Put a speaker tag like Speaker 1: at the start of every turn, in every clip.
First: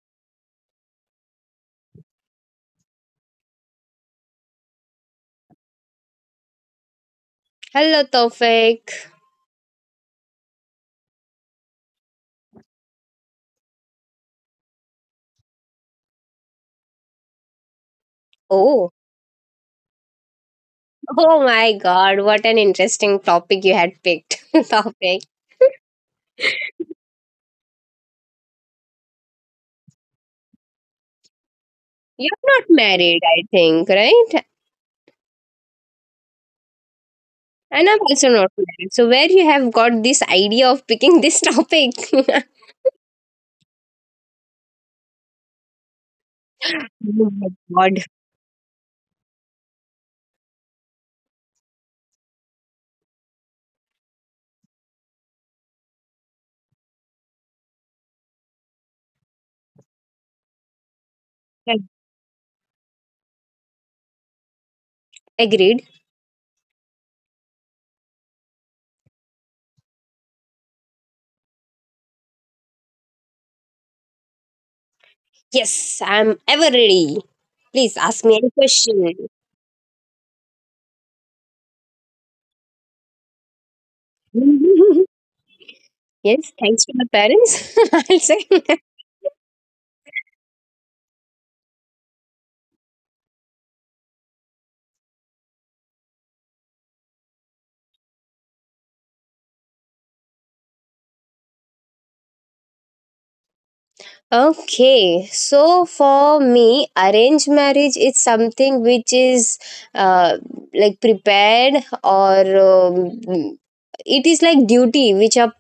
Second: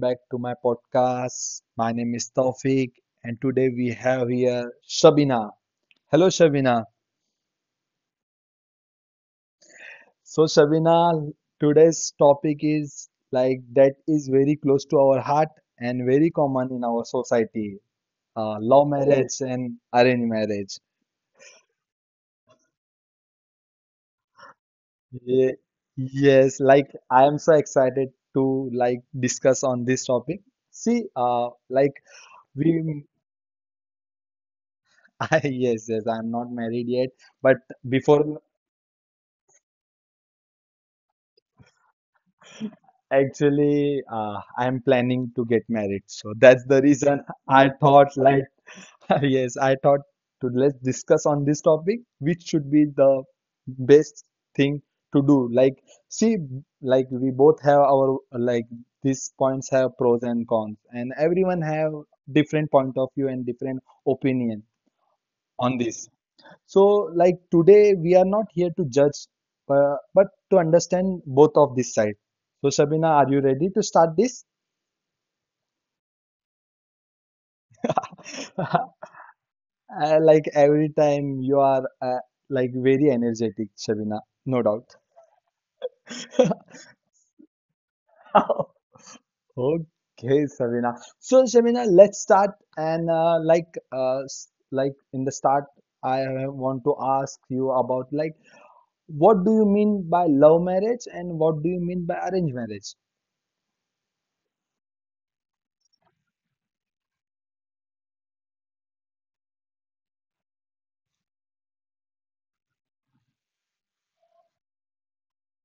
Speaker 1: back to my podcast. My name is Taufik and today we have here Shabina. Hello Shabina.
Speaker 2: Hello, Tofik.
Speaker 1: So Shabina, today's topic is like that is very close to our heart and very common in our society. Love
Speaker 2: Oh,
Speaker 1: marriage and arranged marriage.
Speaker 2: oh my God! What an interesting topic you had picked. topic.
Speaker 1: Ye- Yes, like I am so excited to like discuss on this topic. See, like
Speaker 2: You're not
Speaker 1: we
Speaker 2: married, I think, right?
Speaker 1: Yes, yes, I'm not married yet, but
Speaker 2: And I'm also
Speaker 1: before
Speaker 2: not married. So where you have got this idea of picking this topic? oh
Speaker 1: actually, I'm planning to get married. So that's the reason I
Speaker 2: my God!
Speaker 1: thought, like, yes, I thought to let's discuss on this topic, which should be the best thing to do. Like, see, like we both have our like these points have pros and cons, and everyone have different point of view and different opinion on
Speaker 2: Agreed.
Speaker 1: this. So, like today, we are not here to judge, but to understand both of this side. So, Sabina, are you ready to start this?
Speaker 2: Yes, I'm ever ready. Please ask me any question.
Speaker 1: Like every time you are like very energetic, Sabina, no doubt.
Speaker 2: yes, thanks to my parents. I'll say.
Speaker 1: Okay, Sabina. So, Sabina, let's start. And like, like in the start, I want to ask you about like, what do you mean by love marriage, and what do you mean by arranged marriage?
Speaker 2: Okay, so for me, arranged marriage is something which is uh, like prepared or um, it is like duty which a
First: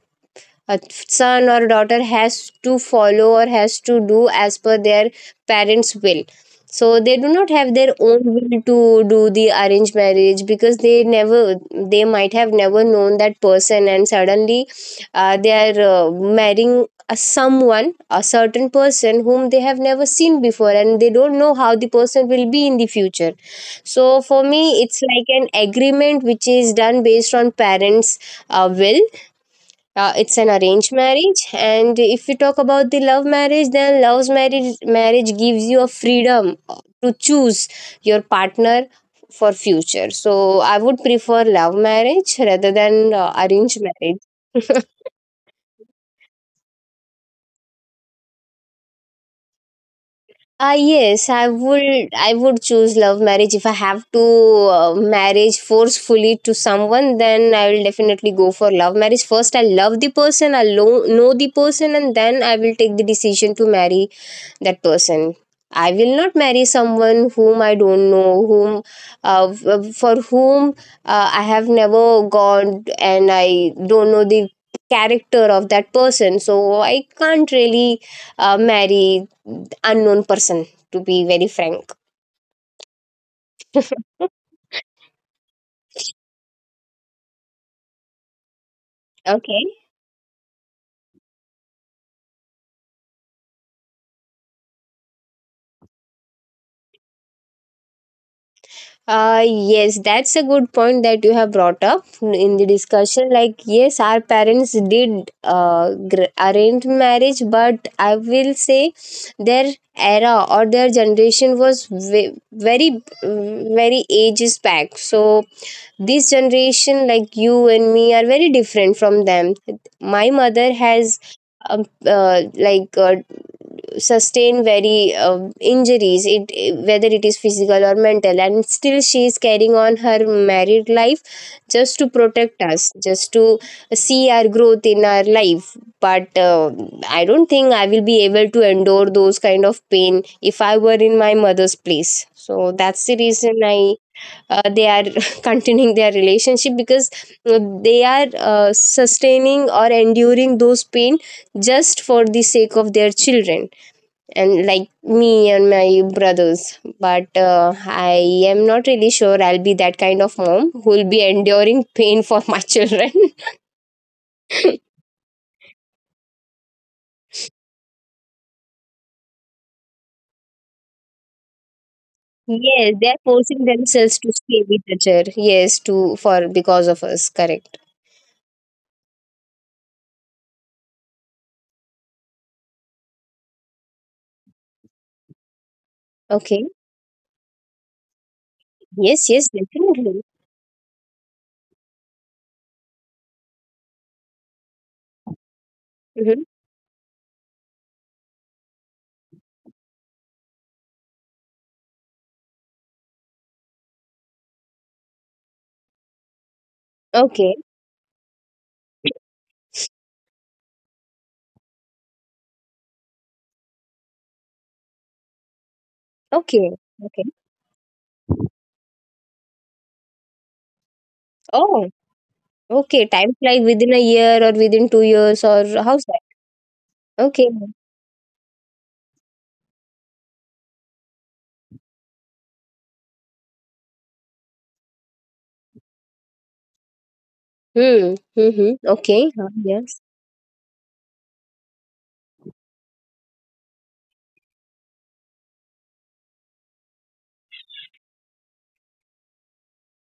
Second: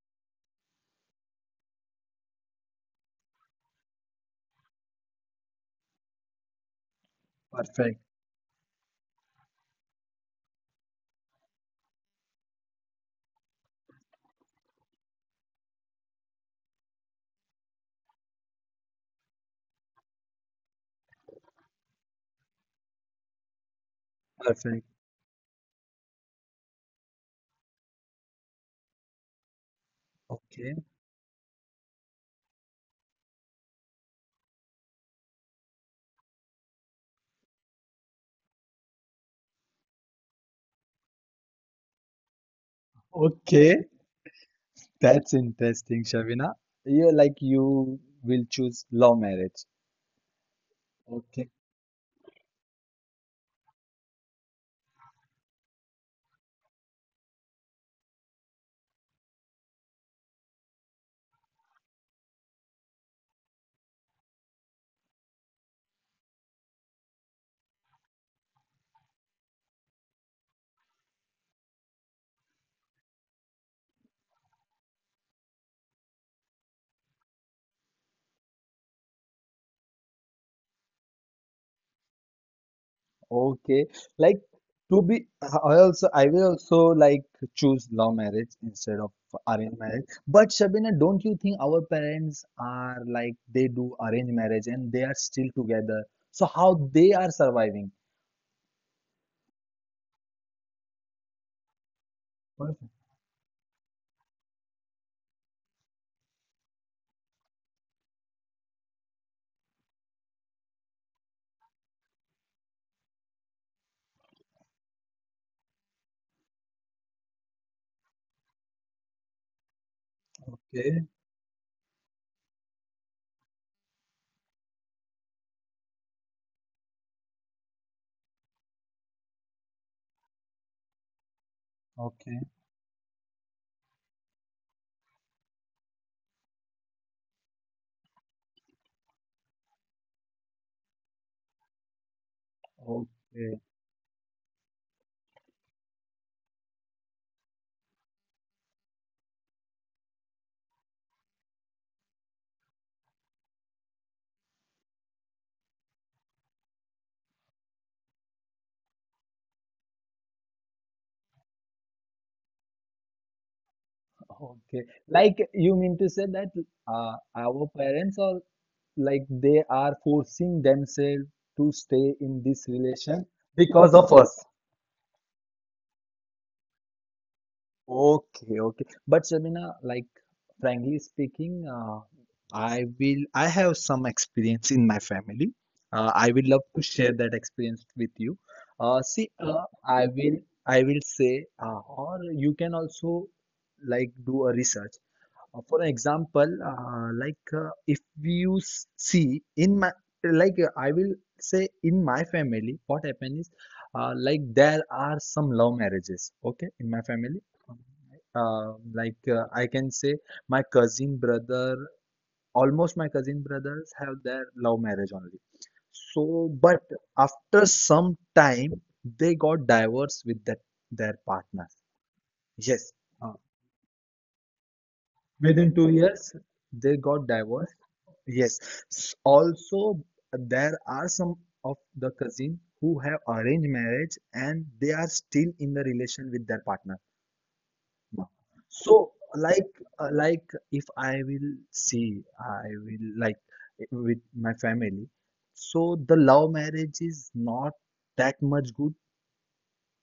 Speaker 2: a son or daughter has to follow or has to do as per their parents' will. So they do not have their
Speaker 1: Perfect,
Speaker 2: own will to do the arranged marriage because they never, they might have never known that person, and suddenly they are marrying a someone, a certain person whom they have never seen before, and they don't know how the person will be in the future. So for me,
Speaker 1: perfect.
Speaker 2: it's like an agreement which is done based on parents' will. It's an
Speaker 1: Okay,
Speaker 2: arranged marriage. And if you talk about the love marriage, then love's marriage marriage gives you a freedom to choose your partner for future. So I would prefer love marriage rather than arranged
Speaker 1: okay,
Speaker 2: marriage.
Speaker 1: that's interesting, Shavina. You like you will choose love marriage.
Speaker 2: Ah yes, I
Speaker 1: Okay,
Speaker 2: would I would choose love marriage. If I have to marriage forcefully to someone, then I will definitely go for love marriage first. I love the person, I know the person, and then I will take the decision to marry that person. I will not marry someone whom I don't know, whom for whom I have never gone, and I don't know the character of that person. So I can't really marry unknown person, to be very frank.
Speaker 1: okay. Like to be, I will also like choose love marriage instead of arranged
Speaker 2: Okay.
Speaker 1: marriage. But Shabina, don't you think our parents are like they do arranged marriage and they are still together? So how they are surviving?
Speaker 2: Yes, that's a good point that you have brought up in the discussion. Like, yes, our parents did arrange marriage, but I will say their era or their generation was very, very ages back. So, this generation, like you and me, are very different from them. My mother
Speaker 1: Okay,
Speaker 2: has. Like sustain very injuries, it whether it is physical or mental, and still she is carrying on her married life, just to
Speaker 1: okay,
Speaker 2: protect us, just to see our growth in our life. But I don't think I will be able to endure those kind of pain if I were in my mother's place. So that's the
Speaker 1: okay,
Speaker 2: reason I they are continuing their relationship, because uh, they are sustaining or enduring those pain, just for the sake of their children, and like me and my brothers. But I am not really sure I'll be that kind of mom who will be enduring pain for my children.
Speaker 1: okay. Like you mean to say that our parents or like they are forcing themselves to stay in this
Speaker 2: Yes, they're
Speaker 1: relation
Speaker 2: forcing
Speaker 1: because of
Speaker 2: themselves to
Speaker 1: us.
Speaker 2: stay with the chair. Yes, to for because of us. Correct.
Speaker 1: Okay, okay. But Shabina, like frankly speaking, I have some experience in my family. I will love
Speaker 2: Okay.
Speaker 1: to share that experience with you.
Speaker 2: Yes,
Speaker 1: See,
Speaker 2: yes,
Speaker 1: I
Speaker 2: definitely.
Speaker 1: will I will say, or you can also like do a research. For an
Speaker 2: Mm-hmm.
Speaker 1: example, like if you see in my like I will say in my family, what happened is like there are some love marriages. Okay, in my family,
Speaker 2: Okay.
Speaker 1: like I can say my cousin brother, almost my cousin brothers have their love marriage only. So,
Speaker 2: Okay.
Speaker 1: but
Speaker 2: Okay.
Speaker 1: after some time, they got divorced with that their partner.
Speaker 2: Oh,
Speaker 1: Yes,
Speaker 2: okay. Time
Speaker 1: uh,
Speaker 2: fly within a year or within 2 years or
Speaker 1: within two
Speaker 2: how's
Speaker 1: years, they
Speaker 2: that.
Speaker 1: got
Speaker 2: Okay.
Speaker 1: divorced. Yes. Also, there are some of the cousin who have arranged marriage and they are still in the relation with their partner
Speaker 2: Hmm.
Speaker 1: now.
Speaker 2: Mm-hmm.
Speaker 1: So,
Speaker 2: Okay. Yes.
Speaker 1: like if I will see, I will like with my family. So the love marriage is not that much good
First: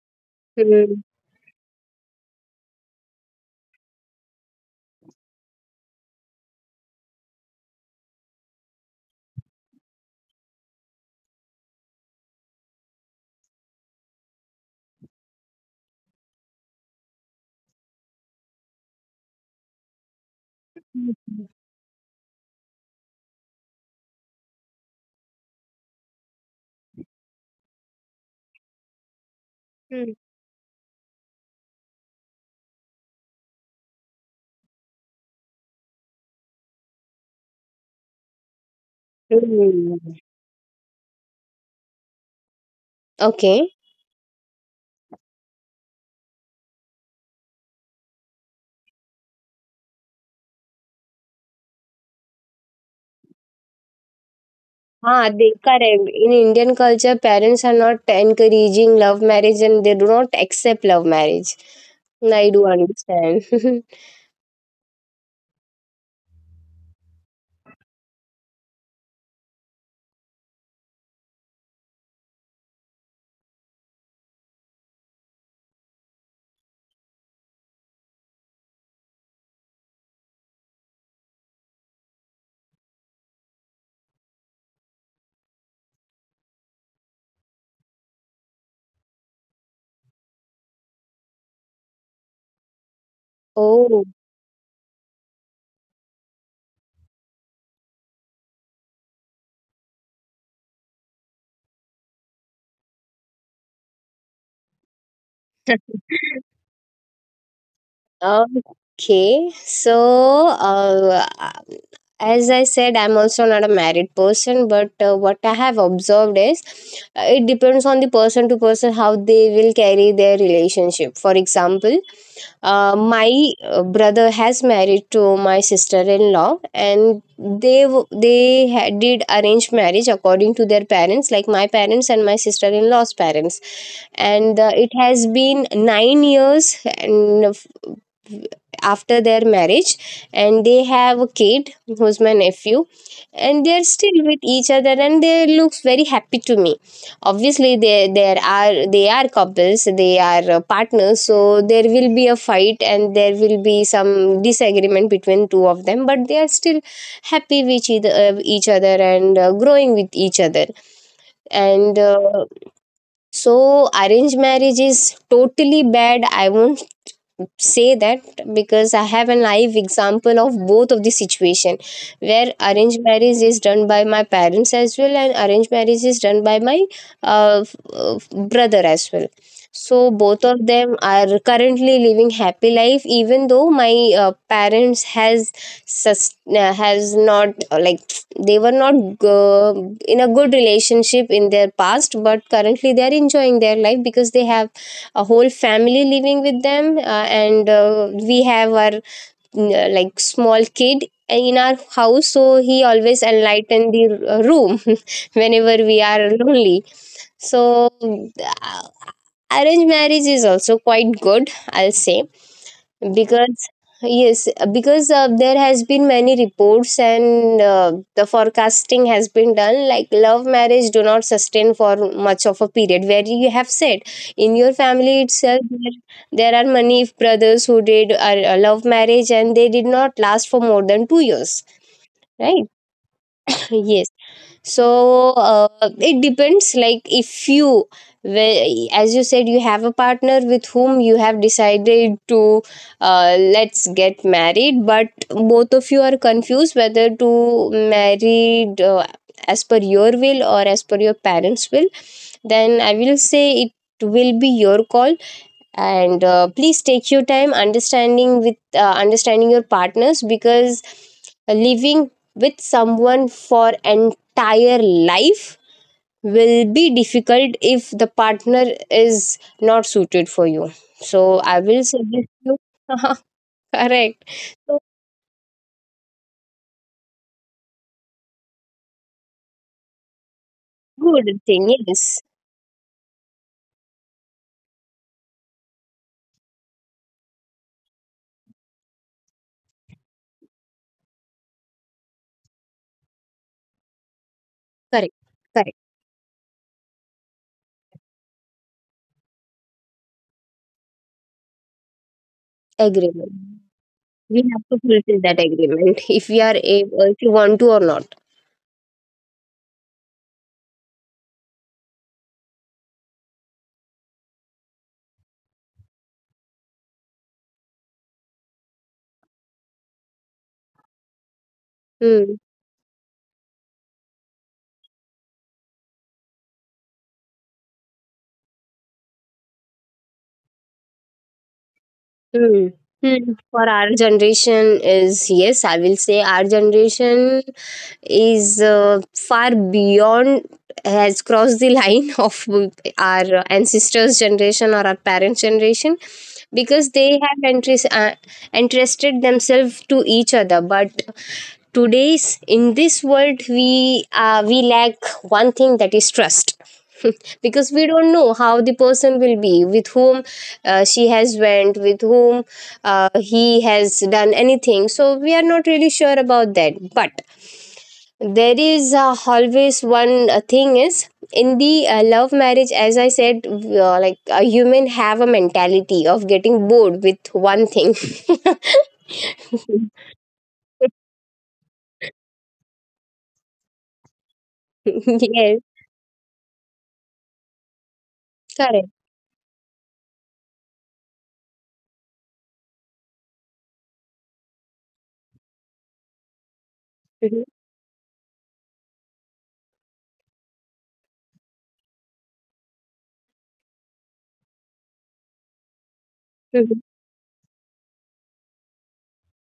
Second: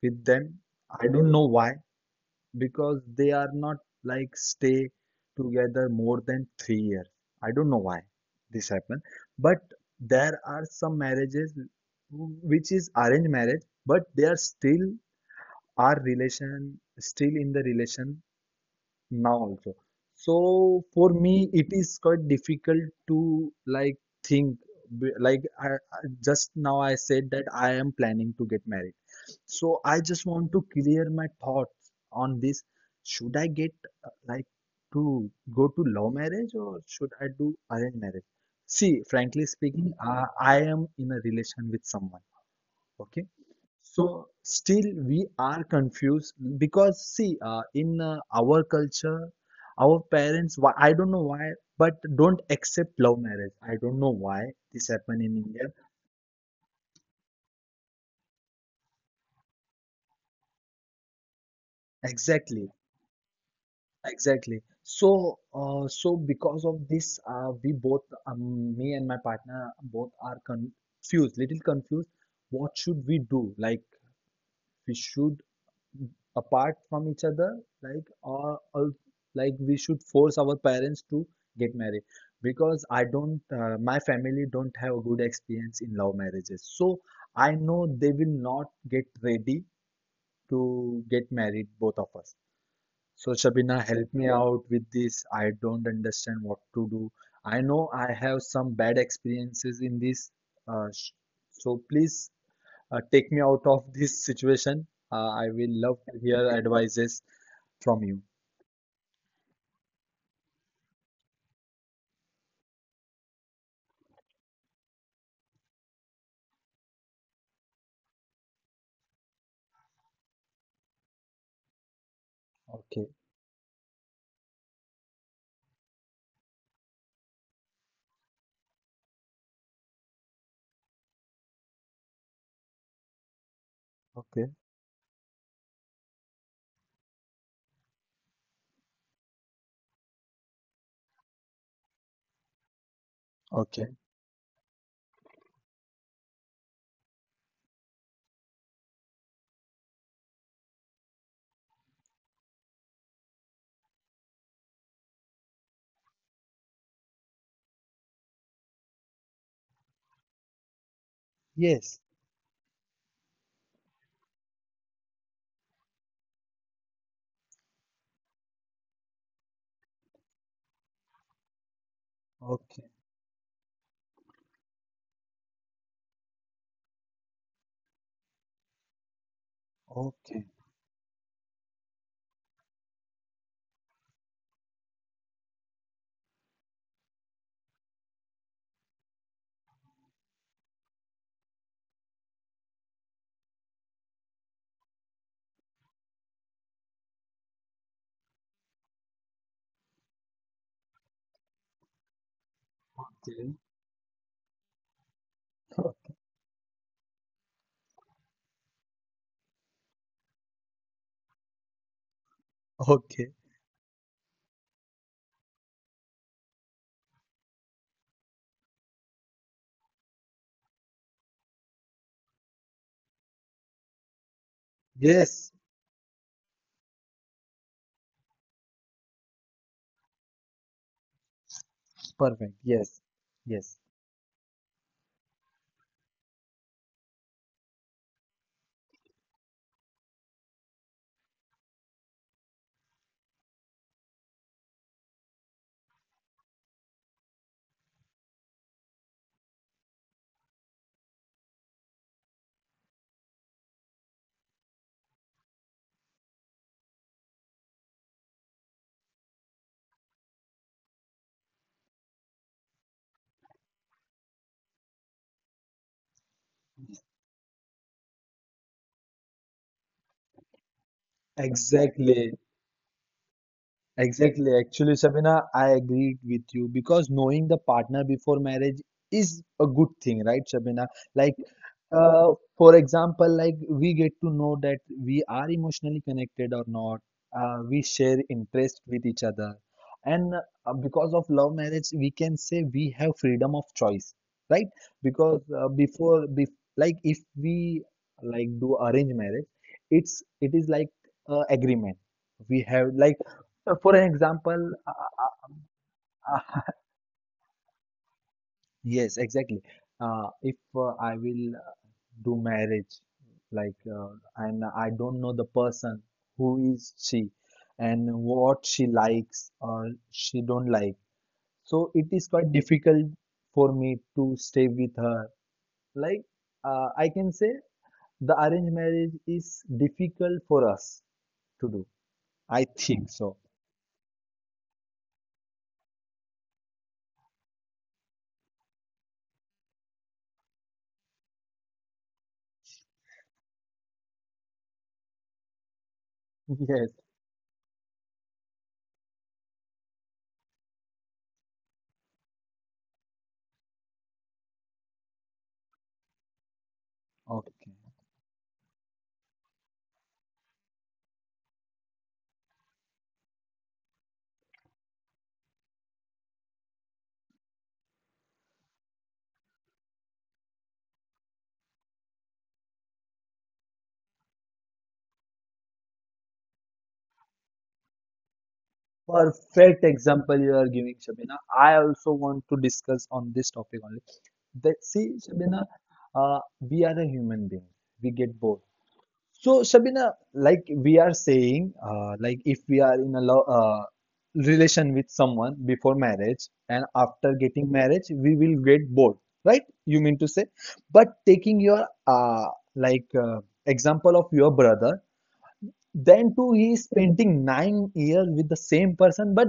Speaker 1: with them.
Speaker 2: Hmm.
Speaker 1: I don't know why, because they are not like stay together more than 3 years. I don't know why this happened, but there are some marriages which is arranged marriage, but they are still our relation, still in the relation now also. So for
Speaker 2: Hmm.
Speaker 1: me, it is quite difficult to like think like just now I said that I am planning to get married. So I
Speaker 2: Hmm.
Speaker 1: just want to clear my thoughts on this. Should I get like to go to love marriage or should I do arranged marriage? See, frankly speaking,
Speaker 2: Hmm.
Speaker 1: I am in a relation with someone. Okay.
Speaker 2: Okay.
Speaker 1: So still we are confused because see, in our culture, our parents, why, I don't know why, but don't accept love marriage. I don't know why this happened
Speaker 2: Ah,
Speaker 1: in
Speaker 2: they
Speaker 1: India.
Speaker 2: correct. In Indian culture, parents are not encouraging love marriage and they do not accept love marriage. I do
Speaker 1: Exactly.
Speaker 2: understand.
Speaker 1: Exactly. So, so because of this, we both, me and my partner, both are confused, little confused. What should we do? Like, we should apart from each other, like, or like we should force our parents to get married. Because I don't, my family don't have a good experience in love marriages. So I know they will not get ready to get married, both of us. So Shabina,
Speaker 2: Oh.
Speaker 1: help me out with this. I don't understand what to do. I know I have some bad experiences in this. Uh, so please take me out of this situation. I will love to hear advices from you.
Speaker 2: Okay, so as I said, I'm also not a married person, but what I have observed is it depends on the person to person how they will carry their relationship. For example,
Speaker 1: Okay,
Speaker 2: my brother has married to my sister-in-law, and they they did arrange marriage according to their parents, like my parents and my sister-in-law's parents,
Speaker 1: okay, okay.
Speaker 2: and it has been 9 years and after their marriage, and they have a kid who's my nephew, and they're
Speaker 1: Okay.
Speaker 2: still with each other and they looks very happy to me. Obviously they, there are, they are couples, they are partners, so there will be a fight and there will be some disagreement between two of them, but they are still happy with each other, each other, and growing with each other, and
Speaker 1: Yes,
Speaker 2: so arranged marriage is totally bad, I won't say that, because I have a live example of both of the situation, where
Speaker 1: okay,
Speaker 2: arranged marriage is done by my parents as well and arranged marriage is done by my uh, f- uh, brother as well. So both
Speaker 1: okay,
Speaker 2: of them are currently living happy life, even though my parents has has not like they were not in a good relationship in their past, but currently they are enjoying their life because they have a whole family living with them, and we have our like small kid in our house, so he always
Speaker 1: okay.
Speaker 2: enlighten the room whenever we are lonely. So uh, arranged marriage is also quite good, I'll say.
Speaker 1: Okay.
Speaker 2: Because yes, because there has been many reports and the forecasting has been done, like love marriage do not sustain for much of a period, where you have said in your family
Speaker 1: Yes,
Speaker 2: itself, there are many brothers who did a love marriage and they did not last for more than 2 years,
Speaker 1: perfect.
Speaker 2: right?
Speaker 1: Yes, yes,
Speaker 2: Yes. So it depends, like if you as you said, you have a partner with whom you have decided to let's get married, but both of you are confused whether to married as per your will or as per your parents will, then I will say it will be your call. And please take your time understanding with understanding your partners, because living with someone for entire life will be difficult if the partner is not suited for you. So I will suggest
Speaker 1: exactly.
Speaker 2: you. Correct.
Speaker 1: Exactly.
Speaker 2: So
Speaker 1: Actually, Sabina, I agreed with you because knowing the partner before marriage is a good thing, right, Sabina?
Speaker 2: good
Speaker 1: Like,
Speaker 2: thing, yes.
Speaker 1: uh, for example, like we get to know that we are emotionally connected or not. We share interest with each other, and because of love marriage, we can say we have freedom of choice, right?
Speaker 2: Correct.
Speaker 1: Because
Speaker 2: Correct.
Speaker 1: before, bef like if we like do arrange marriage, it is like agreement we have like
Speaker 2: Agreement,
Speaker 1: For an
Speaker 2: we have
Speaker 1: example,
Speaker 2: to fulfill that agreement if we are
Speaker 1: uh,
Speaker 2: able, if you want to or not.
Speaker 1: yes, exactly. If I will do marriage, like, and I don't know the person, who is she, and what she likes or she don't like. So it is
Speaker 2: Hmm.
Speaker 1: quite difficult for me to stay with her. Like, I can say the arranged marriage is difficult for us to do.
Speaker 2: Hmm.
Speaker 1: I think
Speaker 2: Hmm.
Speaker 1: so.
Speaker 2: For our generation, is yes, I will say our generation is far beyond, has crossed the line of our ancestors generation or our parents generation, because
Speaker 1: Yes.
Speaker 2: they have interest, interested themselves to each other, but today's, in this world we lack one thing, that is trust. Because
Speaker 1: Okay.
Speaker 2: we don't know how the person will be, with whom she has went, with whom he has done anything, so we are not really sure about that. But there is always one thing is in the love marriage, as I said, like a human have a mentality of getting bored with one thing.
Speaker 1: Perfect example you are giving, Shabina. I also want to discuss on this topic only. That see,
Speaker 2: Yes.
Speaker 1: Shabina, we are a human being. We get bored.
Speaker 2: Correct.
Speaker 1: So, Shabina, like we are saying, like if we are in a lo relation with someone before marriage and after
Speaker 2: Mhm,
Speaker 1: getting marriage, we will get bored, right? You mean to say? But taking your like example of your brother, then too, he
Speaker 2: mhm.
Speaker 1: is spending 9 years with the same person, but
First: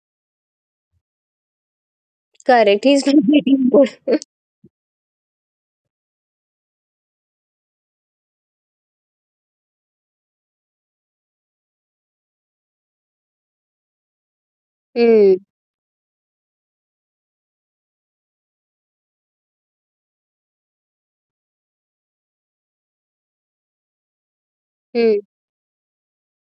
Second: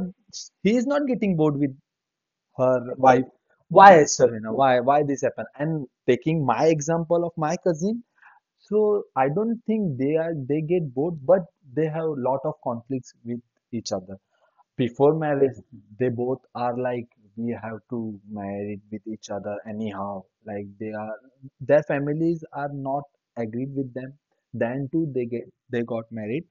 Speaker 1: he is not getting bored with
Speaker 2: Correct,
Speaker 1: her
Speaker 2: he's not
Speaker 1: wife.
Speaker 2: getting bored.
Speaker 1: Why, Serena? Why this happened? And taking my example of my cousin, so I don't think they get bored, but they have a lot of conflicts with each other. Before
Speaker 2: Mm,
Speaker 1: marriage, they both are like we have to marry with each other anyhow. Like their families are not agreed with them. Then too,
Speaker 2: mm,
Speaker 1: they got married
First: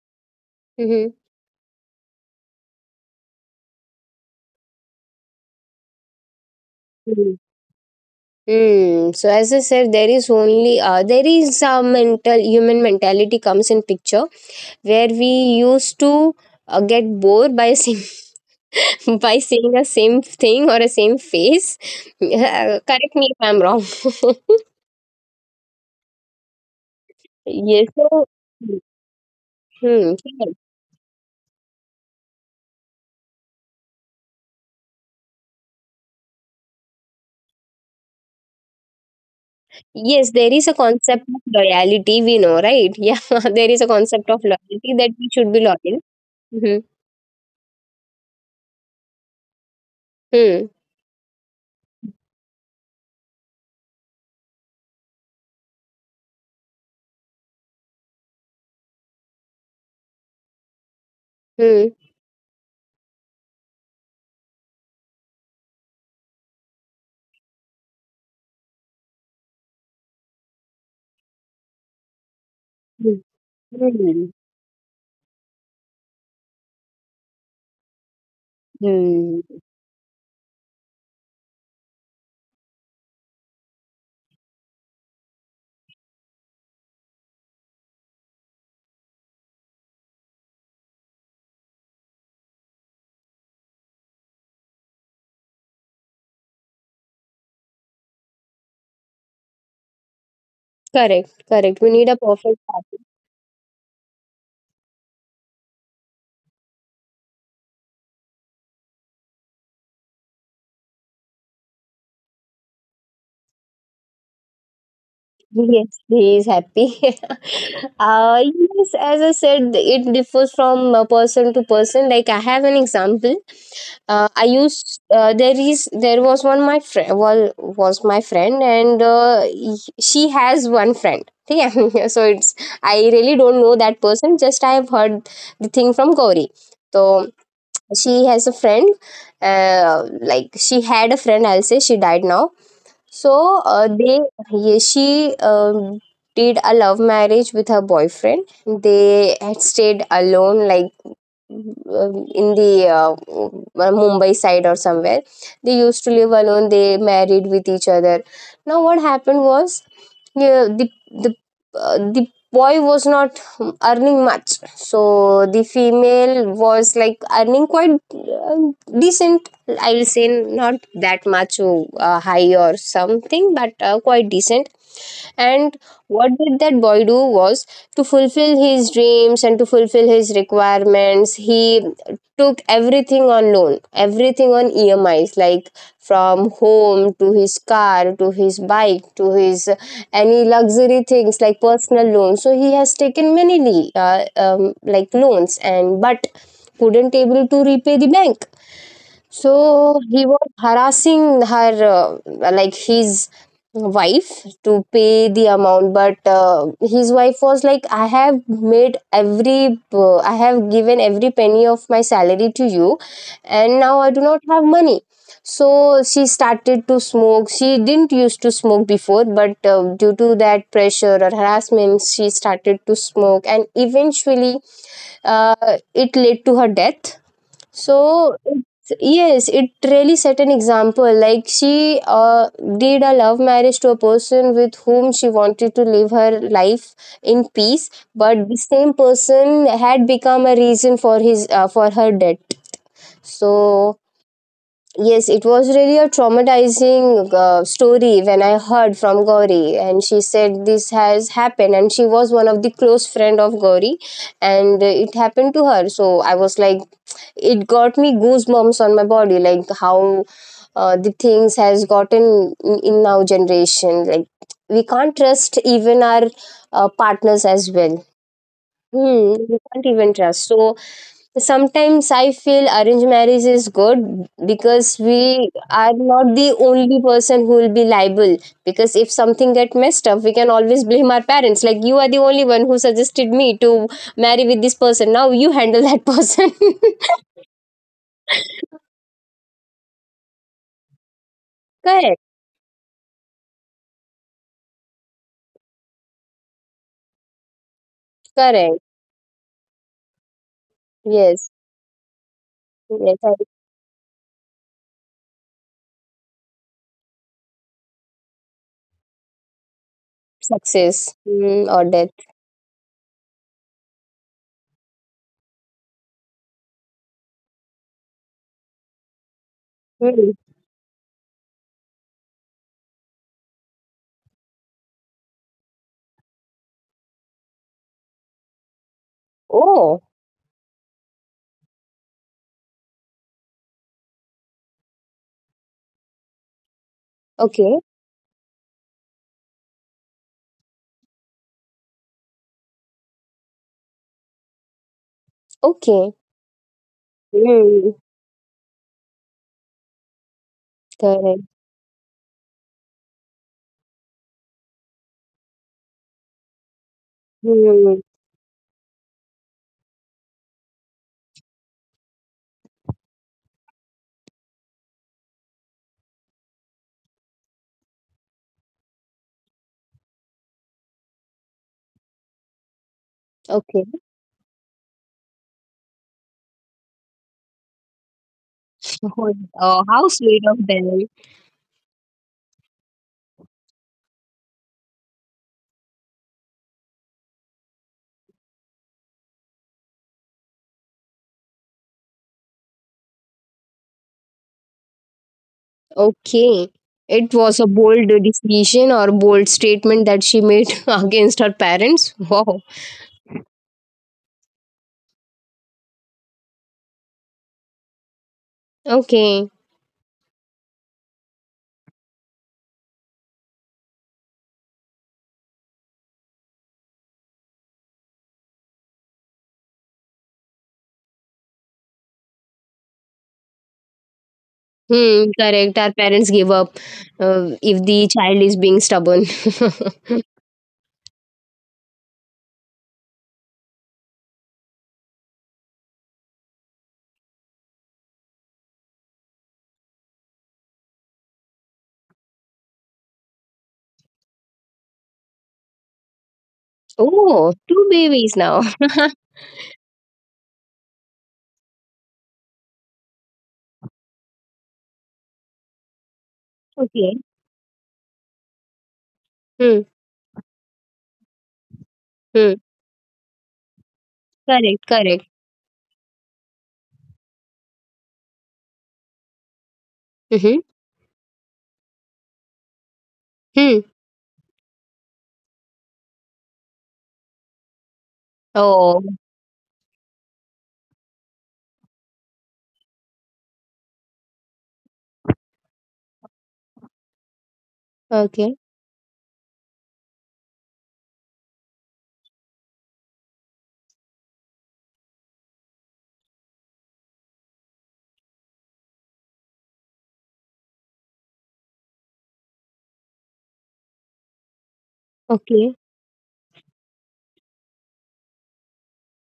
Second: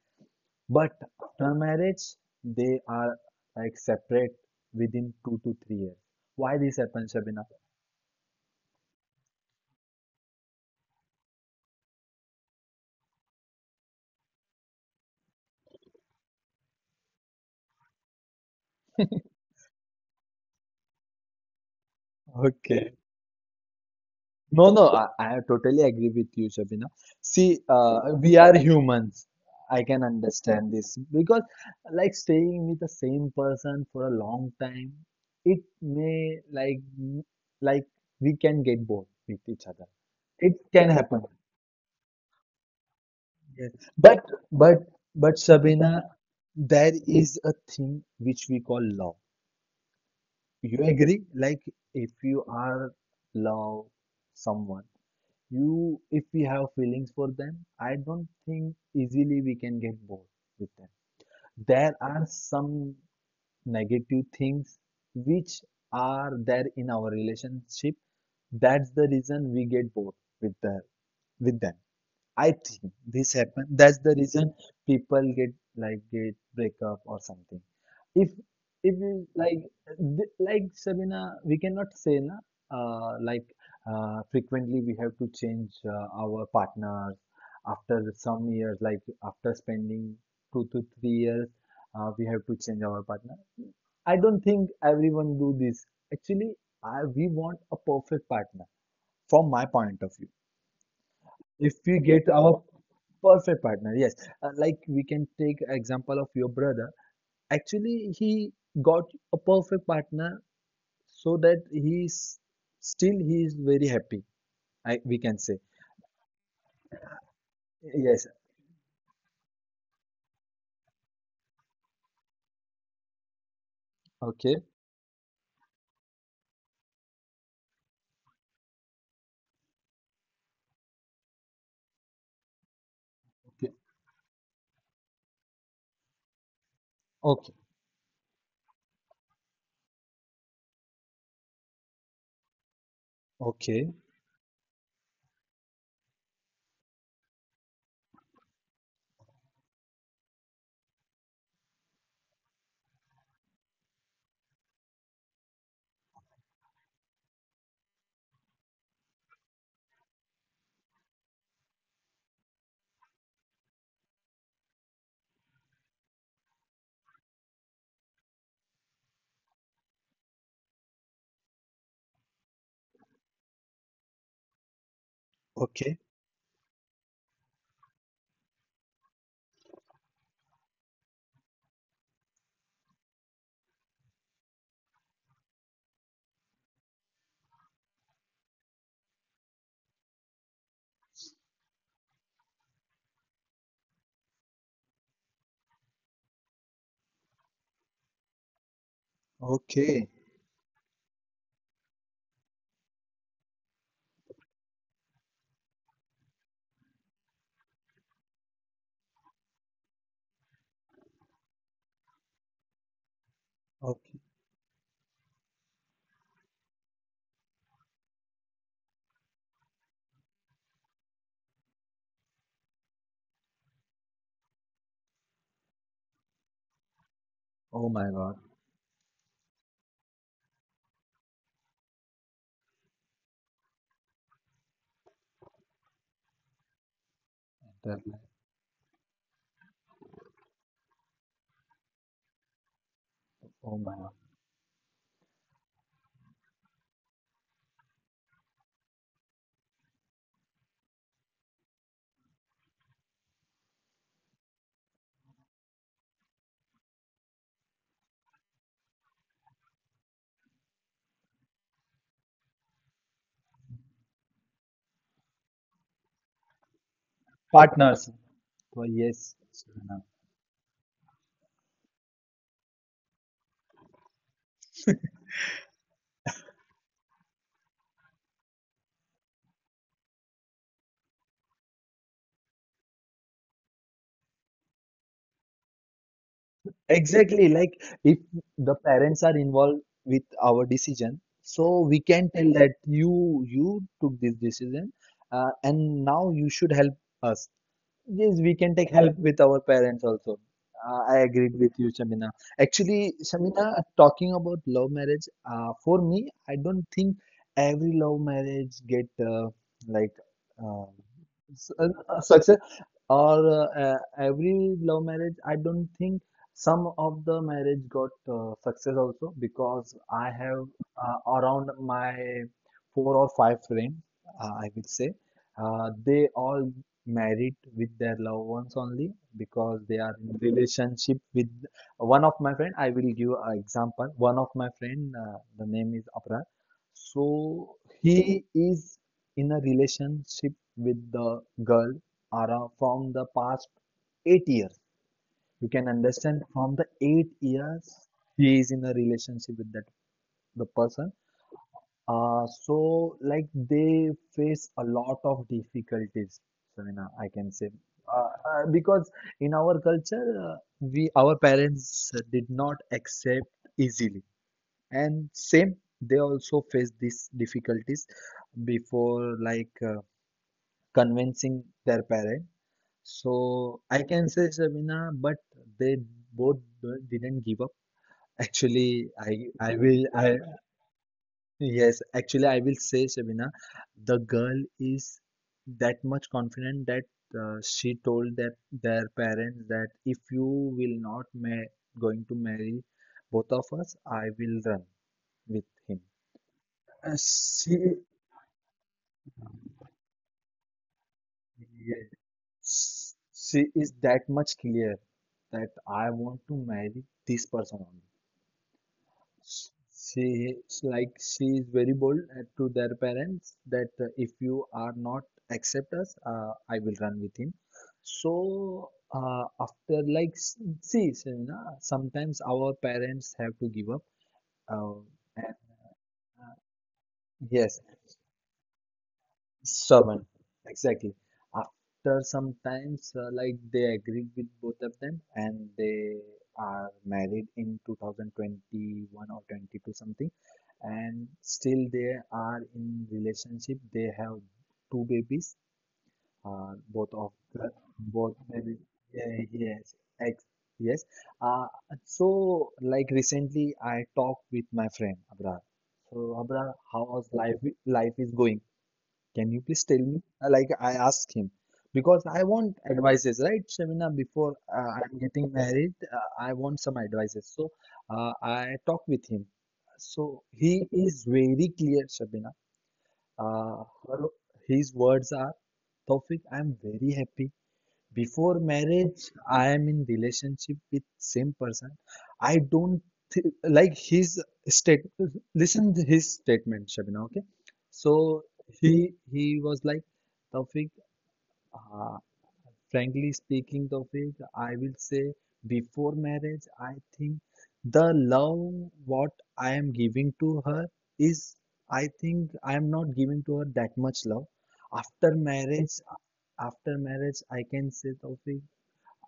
Speaker 1: but
Speaker 2: mhm,
Speaker 1: after marriage, they are like separate within 2 to 3 years. Why this happens,
Speaker 2: mm.
Speaker 1: Shabina?
Speaker 2: Mm. So as I said, there is only there is a mental, human mentality comes in picture, where we used to get bored by a single by seeing the same thing or a same face.
Speaker 1: Okay.
Speaker 2: Correct me if I'm wrong.
Speaker 1: No, no, I totally agree with you, Shabina. See,
Speaker 2: Yes. So,
Speaker 1: we are humans. I can
Speaker 2: hmm, correct.
Speaker 1: understand this because, like, staying with the same person for a long time, it may like we can get bored with each other.
Speaker 2: Yes, there
Speaker 1: It
Speaker 2: is a
Speaker 1: can happen.
Speaker 2: concept of loyalty, we know, right? Yeah, there
Speaker 1: Yes.
Speaker 2: is a
Speaker 1: But
Speaker 2: concept of
Speaker 1: but
Speaker 2: loyalty, that we
Speaker 1: but
Speaker 2: should be loyal.
Speaker 1: Sabina,
Speaker 2: Mm-hmm.
Speaker 1: there is a thing which we call love.
Speaker 2: Hmm.
Speaker 1: You agree? Like if you are love someone, you if we have feelings for them, I don't think easily we can get bored with them. There
Speaker 2: Hmm.
Speaker 1: are some negative things which are there in our relationship. That's the reason we get bored with the with them. I think
Speaker 2: Hmm.
Speaker 1: this happened. That's the
Speaker 2: Hmm.
Speaker 1: reason people get like get breakup or something. If if you
Speaker 2: Hmm.
Speaker 1: like like Sabina, we cannot say na like frequently we have to change our partners after some years. Like after spending 2 to 3 years, we have to change our partner. I don't think everyone do this. Actually, we want a perfect partner from my point of view.
Speaker 2: Correct,
Speaker 1: If
Speaker 2: correct. We
Speaker 1: we
Speaker 2: need a
Speaker 1: get our
Speaker 2: perfect partner.
Speaker 1: perfect partner, yes, like we can take example of your brother. Actually, he got a perfect partner so that he's still he is very happy. We can say
Speaker 2: Yes, he is happy.
Speaker 1: yes.
Speaker 2: Yes, as I said, it differs from person to person. Like I have an example. I
Speaker 1: Okay,
Speaker 2: used There is, there was one my friend, well, was my friend, and she has one friend. Okay, so it's, I really don't
Speaker 1: okay,
Speaker 2: know that person. Just I have heard the thing from Gauri. So
Speaker 1: okay,
Speaker 2: she has a friend. Like she had a friend, I'll say. She died now. So
Speaker 1: okay,
Speaker 2: she did a love marriage with her boyfriend. They had stayed alone, like in the Mumbai side or somewhere. They used to live alone. They married with each other. Now what happened was, yeah, the boy was not earning much, so the female was like earning quite decent. I will say not that much high or something, but quite decent. And
Speaker 1: okay,
Speaker 2: what did that boy do was, to fulfill his dreams and to fulfill his requirements, he took everything on loan, everything on EMIs, like from home to his car to his bike to his any luxury things, like personal loans. So he has taken many like loans, and but couldn't able to repay the bank. So
Speaker 1: okay,
Speaker 2: he was harassing her, like his wife, to pay the amount. But his wife was like, "I have made every, I have given every penny of my salary to you, and now I do
Speaker 1: okay.
Speaker 2: not have money." So she started to smoke. She didn't used to smoke before, but due to that pressure or harassment, she started to smoke, and eventually, it led to her death.
Speaker 1: Oh my
Speaker 2: So
Speaker 1: God.
Speaker 2: it's, yes, it really set an example. Like she did a love marriage to a person with whom she wanted to live her life in peace,
Speaker 1: that-
Speaker 2: but the same person had become a reason for his for her death.
Speaker 1: oh my
Speaker 2: So
Speaker 1: God.
Speaker 2: yes, it was really a traumatizing story when I heard from Gauri, and she said this has happened, and she was one of the close friend of Gauri, and it happened to her. So I was like, it got me goosebumps on my body like how the things has gotten in now generation like we can't trust even our partners as well.
Speaker 1: Partners, so yes.
Speaker 2: We can't even trust. So sometimes I feel arranged marriage is good, because we are not the only person who will be liable, because if something get messed up we can always blame our parents like you are the only one who suggested me to marry with this person, now you handle that person.
Speaker 1: Exactly, like if the parents are involved with our decision, so we
Speaker 2: Correct.
Speaker 1: can tell that you took this decision, and now you should help us. Yes, we can
Speaker 2: Correct.
Speaker 1: take help with our parents also. I
Speaker 2: Yes,
Speaker 1: agreed with you, Shamina.
Speaker 2: yes,
Speaker 1: Actually,
Speaker 2: I
Speaker 1: Shamina, talking about love marriage, for me, I don't think every love marriage get like uh,
Speaker 2: success or death.
Speaker 1: success or every love marriage. I don't think some of the marriage got success also because I
Speaker 2: Mm.
Speaker 1: have around my four or five friends, I will say. They all married with their loved ones only because they are
Speaker 2: Oh,
Speaker 1: in relationship with one of my friend, I will give an example, one of my friend, the name is Abra. So
Speaker 2: okay,
Speaker 1: he is in a relationship with the girl Ara from the past 8 years. You can
Speaker 2: okay.
Speaker 1: understand, from the 8 years
Speaker 2: Mm,
Speaker 1: he is in a relationship with that the person.
Speaker 2: correct.
Speaker 1: So like they face a lot of difficulties, Savina, I can say,
Speaker 2: Mm,
Speaker 1: because in our culture, we our parents did not accept easily, and same they also face these difficulties before like convincing their parent. So
Speaker 2: okay.
Speaker 1: I can say, Savina, but they both didn't give up. Actually,
Speaker 2: Oh,
Speaker 1: I I
Speaker 2: oh,
Speaker 1: will
Speaker 2: how
Speaker 1: I
Speaker 2: sweet of them.
Speaker 1: yes, actually, I will say, Shabina, the girl is that much confident that she told that their parents that if you will not ma going to marry both of us, I will run with him.
Speaker 2: Okay.
Speaker 1: Uh,
Speaker 2: It was a
Speaker 1: she,
Speaker 2: bold decision or bold statement that she made against her parents. Wow.
Speaker 1: yes, she is that much clear that I want to marry this person only.
Speaker 2: Okay.
Speaker 1: she she is very bold to their parents that if you are not accept us, I will run with him. So after like see, Shavina, sometimes our parents have to give up, uh,
Speaker 2: Hmm,
Speaker 1: and,
Speaker 2: correct. Our parents
Speaker 1: uh,
Speaker 2: give up
Speaker 1: yes.
Speaker 2: if the child is being stubborn.
Speaker 1: Stubborn, exactly. After some times, like they agreed with both of them, and they are married in 2021 or 22 something, and still they are in relationship. They have two babies, both of
Speaker 2: Oh,
Speaker 1: the
Speaker 2: two babies
Speaker 1: both
Speaker 2: now.
Speaker 1: babies. Yeah, yes, ex yes. Uh, so like recently, I talked with my friend Abrar. So Abrar,
Speaker 2: Okay.
Speaker 1: how's life is going? Can you
Speaker 2: Hmm,
Speaker 1: please tell me? Like I asked him because I
Speaker 2: hmm.
Speaker 1: want advices, right, Shamina? Before
Speaker 2: Correct,
Speaker 1: I'm
Speaker 2: correct.
Speaker 1: getting married, I want some advices. So I talked with him. So
Speaker 2: Mm-hmm.
Speaker 1: he is very clear, Shabina.
Speaker 2: Hmm.
Speaker 1: Uh, her, his words are, Taufik, I'm very happy. Before
Speaker 2: Oh,
Speaker 1: marriage, I am in relationship with same person. I don't th like his state. Listen to his statement, Shabina. Okay, so
Speaker 2: okay.
Speaker 1: he was like, Taufik. Uh, Frankly speaking, Taufik, I will say before marriage, I think the love what I am giving to her is, I think I am not giving to her that much love. After
Speaker 2: Okay.
Speaker 1: marriage, after marriage I can say, Taufik,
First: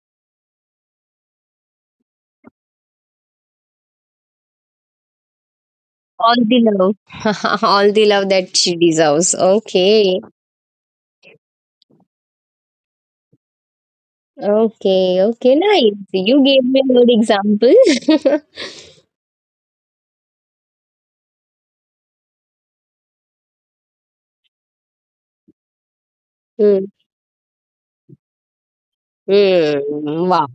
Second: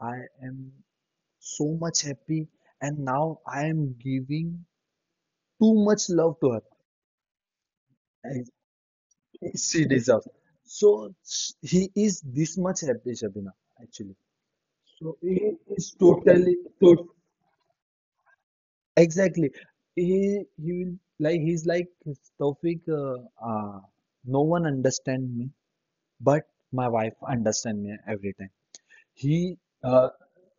Speaker 1: I am so much happy, and now I am giving too much
Speaker 2: All
Speaker 1: love to
Speaker 2: the
Speaker 1: her.
Speaker 2: love. All the love
Speaker 1: And
Speaker 2: that she deserves.
Speaker 1: she
Speaker 2: Okay.
Speaker 1: deserves. So he is this much happy, Shabina, actually. So
Speaker 2: Okay.
Speaker 1: he
Speaker 2: Okay.
Speaker 1: is
Speaker 2: Nice. You
Speaker 1: totally,
Speaker 2: gave me a
Speaker 1: tot
Speaker 2: good example.
Speaker 1: exactly. He's like, Taufik. No one understand me, but my
Speaker 2: Hmm.
Speaker 1: wife understand me every time. He uh,
Speaker 2: Hmm. Wow.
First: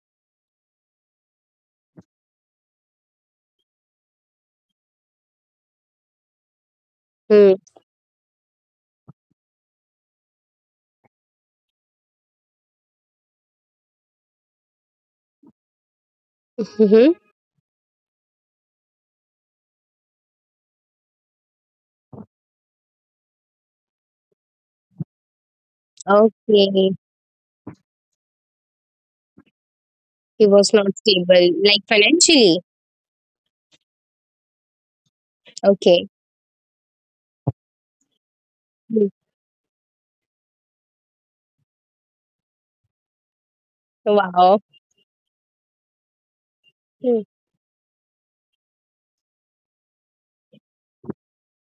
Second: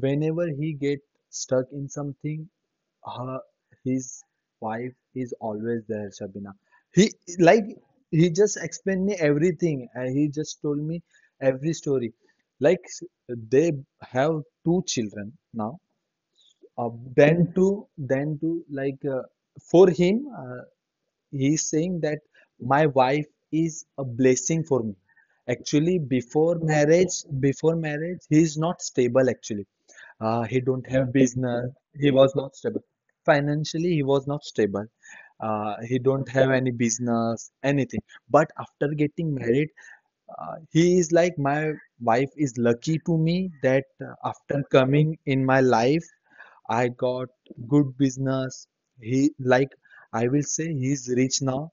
Speaker 1: Whenever he get stuck in something, her his wife is always there, Shabina. he
Speaker 2: Hmm.
Speaker 1: like he just explained me everything and he just told me every story. like s- they have two children now. Uh,
Speaker 2: Mm-hmm.
Speaker 1: then to like For him, he's saying that my wife is a blessing for me. Actually, before
Speaker 2: Okay.
Speaker 1: marriage, before marriage he is not stable actually.
Speaker 2: He
Speaker 1: He
Speaker 2: was
Speaker 1: don't
Speaker 2: not
Speaker 1: have
Speaker 2: stable,
Speaker 1: business.
Speaker 2: like
Speaker 1: He was not
Speaker 2: financially.
Speaker 1: stable. Financially, he was not stable. He
Speaker 2: Okay.
Speaker 1: don't have any business, anything. But after
Speaker 2: Hmm.
Speaker 1: getting married, he is like, my wife is lucky to me that after
Speaker 2: Wow.
Speaker 1: coming in my life, I
Speaker 2: Hmm.
Speaker 1: got good business. He like I will say he's rich now.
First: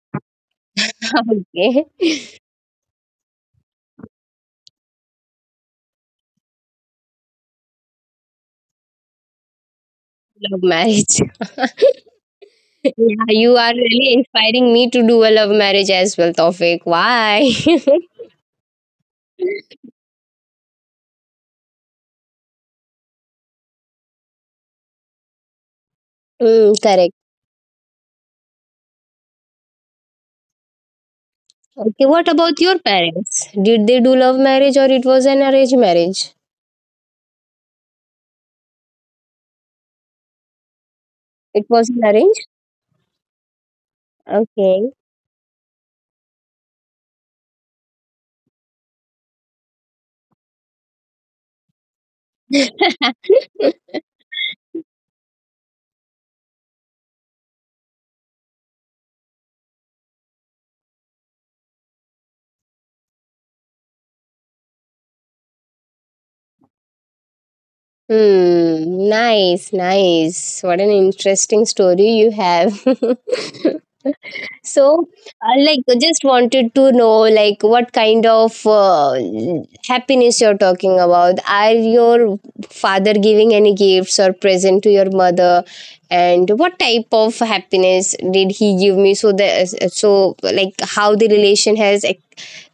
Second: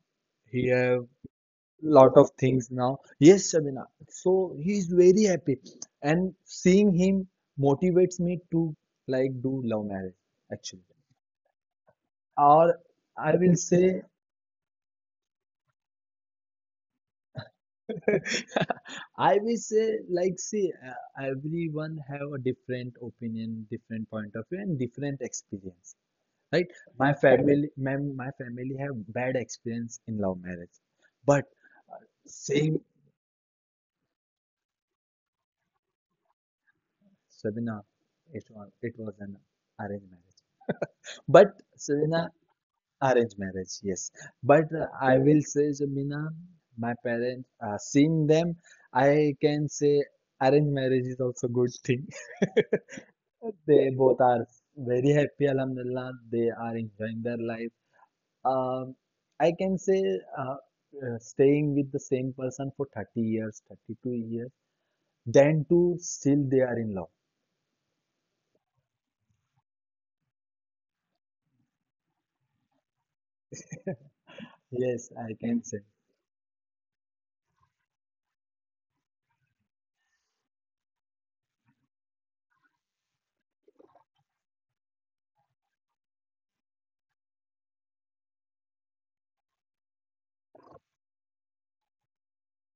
Speaker 1: He have
Speaker 2: Okay.
Speaker 1: lot of things now. Yes, Shabina. So he is very happy, and seeing him motivates me to like do love marriage
Speaker 2: Love
Speaker 1: actually.
Speaker 2: marriage.
Speaker 1: Or
Speaker 2: Yeah,
Speaker 1: I
Speaker 2: you
Speaker 1: will
Speaker 2: are
Speaker 1: say,
Speaker 2: really inspiring me to do a love marriage as well, Tofik. Why?
Speaker 1: I will say, like see, everyone have a different opinion, different point of view, and different experience, right?
Speaker 2: Hmm.
Speaker 1: My
Speaker 2: Correct.
Speaker 1: family, my family have bad experience in love marriage, but
Speaker 2: Okay, what about your
Speaker 1: same,
Speaker 2: parents? Did they do love marriage or it was an arranged marriage?
Speaker 1: Sabina, it was an arranged marriage. But
Speaker 2: It was an
Speaker 1: Sabina,
Speaker 2: arranged?
Speaker 1: arranged marriage, yes. But
Speaker 2: Okay.
Speaker 1: I will say, Sabina, my parents, seeing them, I can say arranged marriage is also good thing. They both are very happy, Alhamdulillah. They are enjoying their life. Um, I can say uh, staying with the same person for 30 years, 32 years, then too, still they are in love.
Speaker 2: Hmm, nice, nice. What an interesting story you have. So,
Speaker 1: Yes, I can say.
Speaker 2: like, just wanted to know, like, what kind of happiness you're talking about? Are your father giving any gifts or present to your mother? And what type of happiness did he give me? So that, so like, how the relation has like,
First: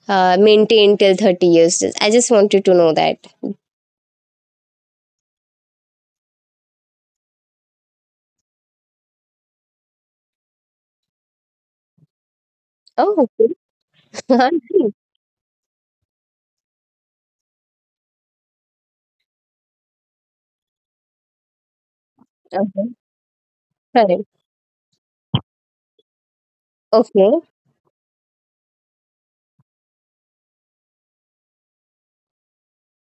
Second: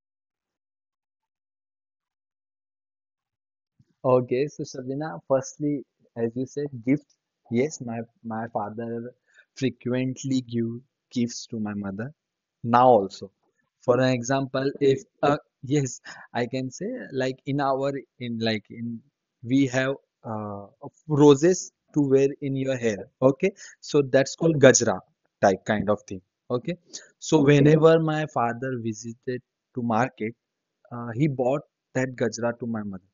Speaker 2: maintained till 30 years? I just wanted to know that.
Speaker 1: Okay, so Shabina, firstly, as you said, gifts. Yes, my father frequently give gifts to my mother. Now
Speaker 2: Oh,
Speaker 1: also,
Speaker 2: okay.
Speaker 1: for an example, if yes, I can say like in our in like in we have uh, roses to wear in your
Speaker 2: Uh-huh.
Speaker 1: hair. Okay, so
Speaker 2: Correct.
Speaker 1: that's called gajra type kind of thing. Okay,
Speaker 2: Okay.
Speaker 1: so whenever my father visited to market, he bought that gajra to my mother.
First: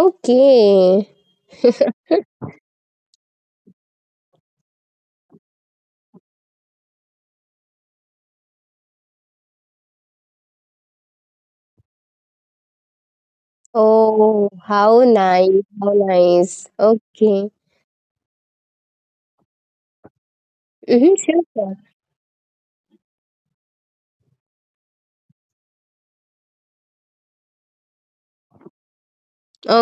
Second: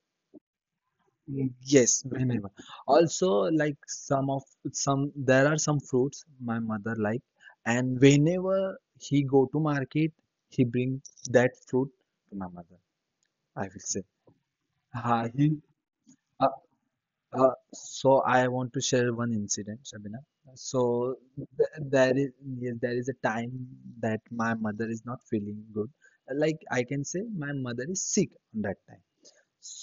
Speaker 2: Okay.
Speaker 1: Mm, yes, whenever. Also, like some of some there are some fruits my mother like, and whenever he go to market, he bring that fruit to my mother. I will say,
Speaker 2: Oh, how
Speaker 1: ha, he,
Speaker 2: nice. How
Speaker 1: uh,
Speaker 2: nice. Okay.
Speaker 1: so I want to share one incident, Shabina. So
Speaker 2: Mm-hmm. Sure,
Speaker 1: th
Speaker 2: sure.
Speaker 1: there is, yes, there is a time that my mother is not feeling good. Like I can say, my mother is sick on that time.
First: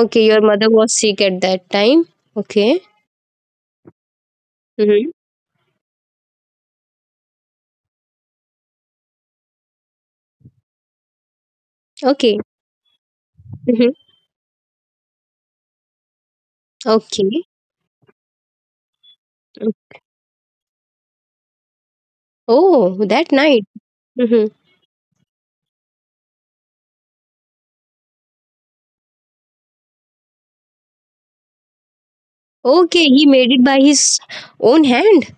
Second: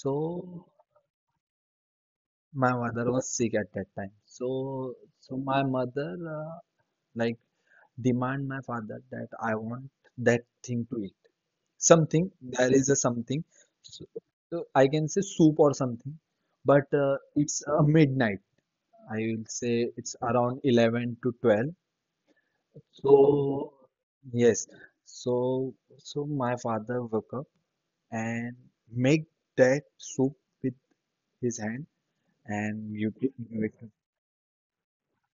Speaker 1: So
Speaker 2: your mother was sick at that time.
Speaker 1: my
Speaker 2: Okay.
Speaker 1: mother was sick at that time. So,
Speaker 2: Mm-hmm.
Speaker 1: so my mother like demand my father that I want that thing to eat. Something,
Speaker 2: Okay.
Speaker 1: there is a something.
Speaker 2: Mm-hmm.
Speaker 1: So, so I can say soup or something, but
Speaker 2: Okay.
Speaker 1: it's midnight. I will say it's around 11 to 12.
Speaker 2: Oh,
Speaker 1: So,
Speaker 2: that night. Mm-hmm.
Speaker 1: yes. So, so my father woke up and make that soup with his hand and
Speaker 2: Okay,
Speaker 1: you
Speaker 2: he made it by his own hand.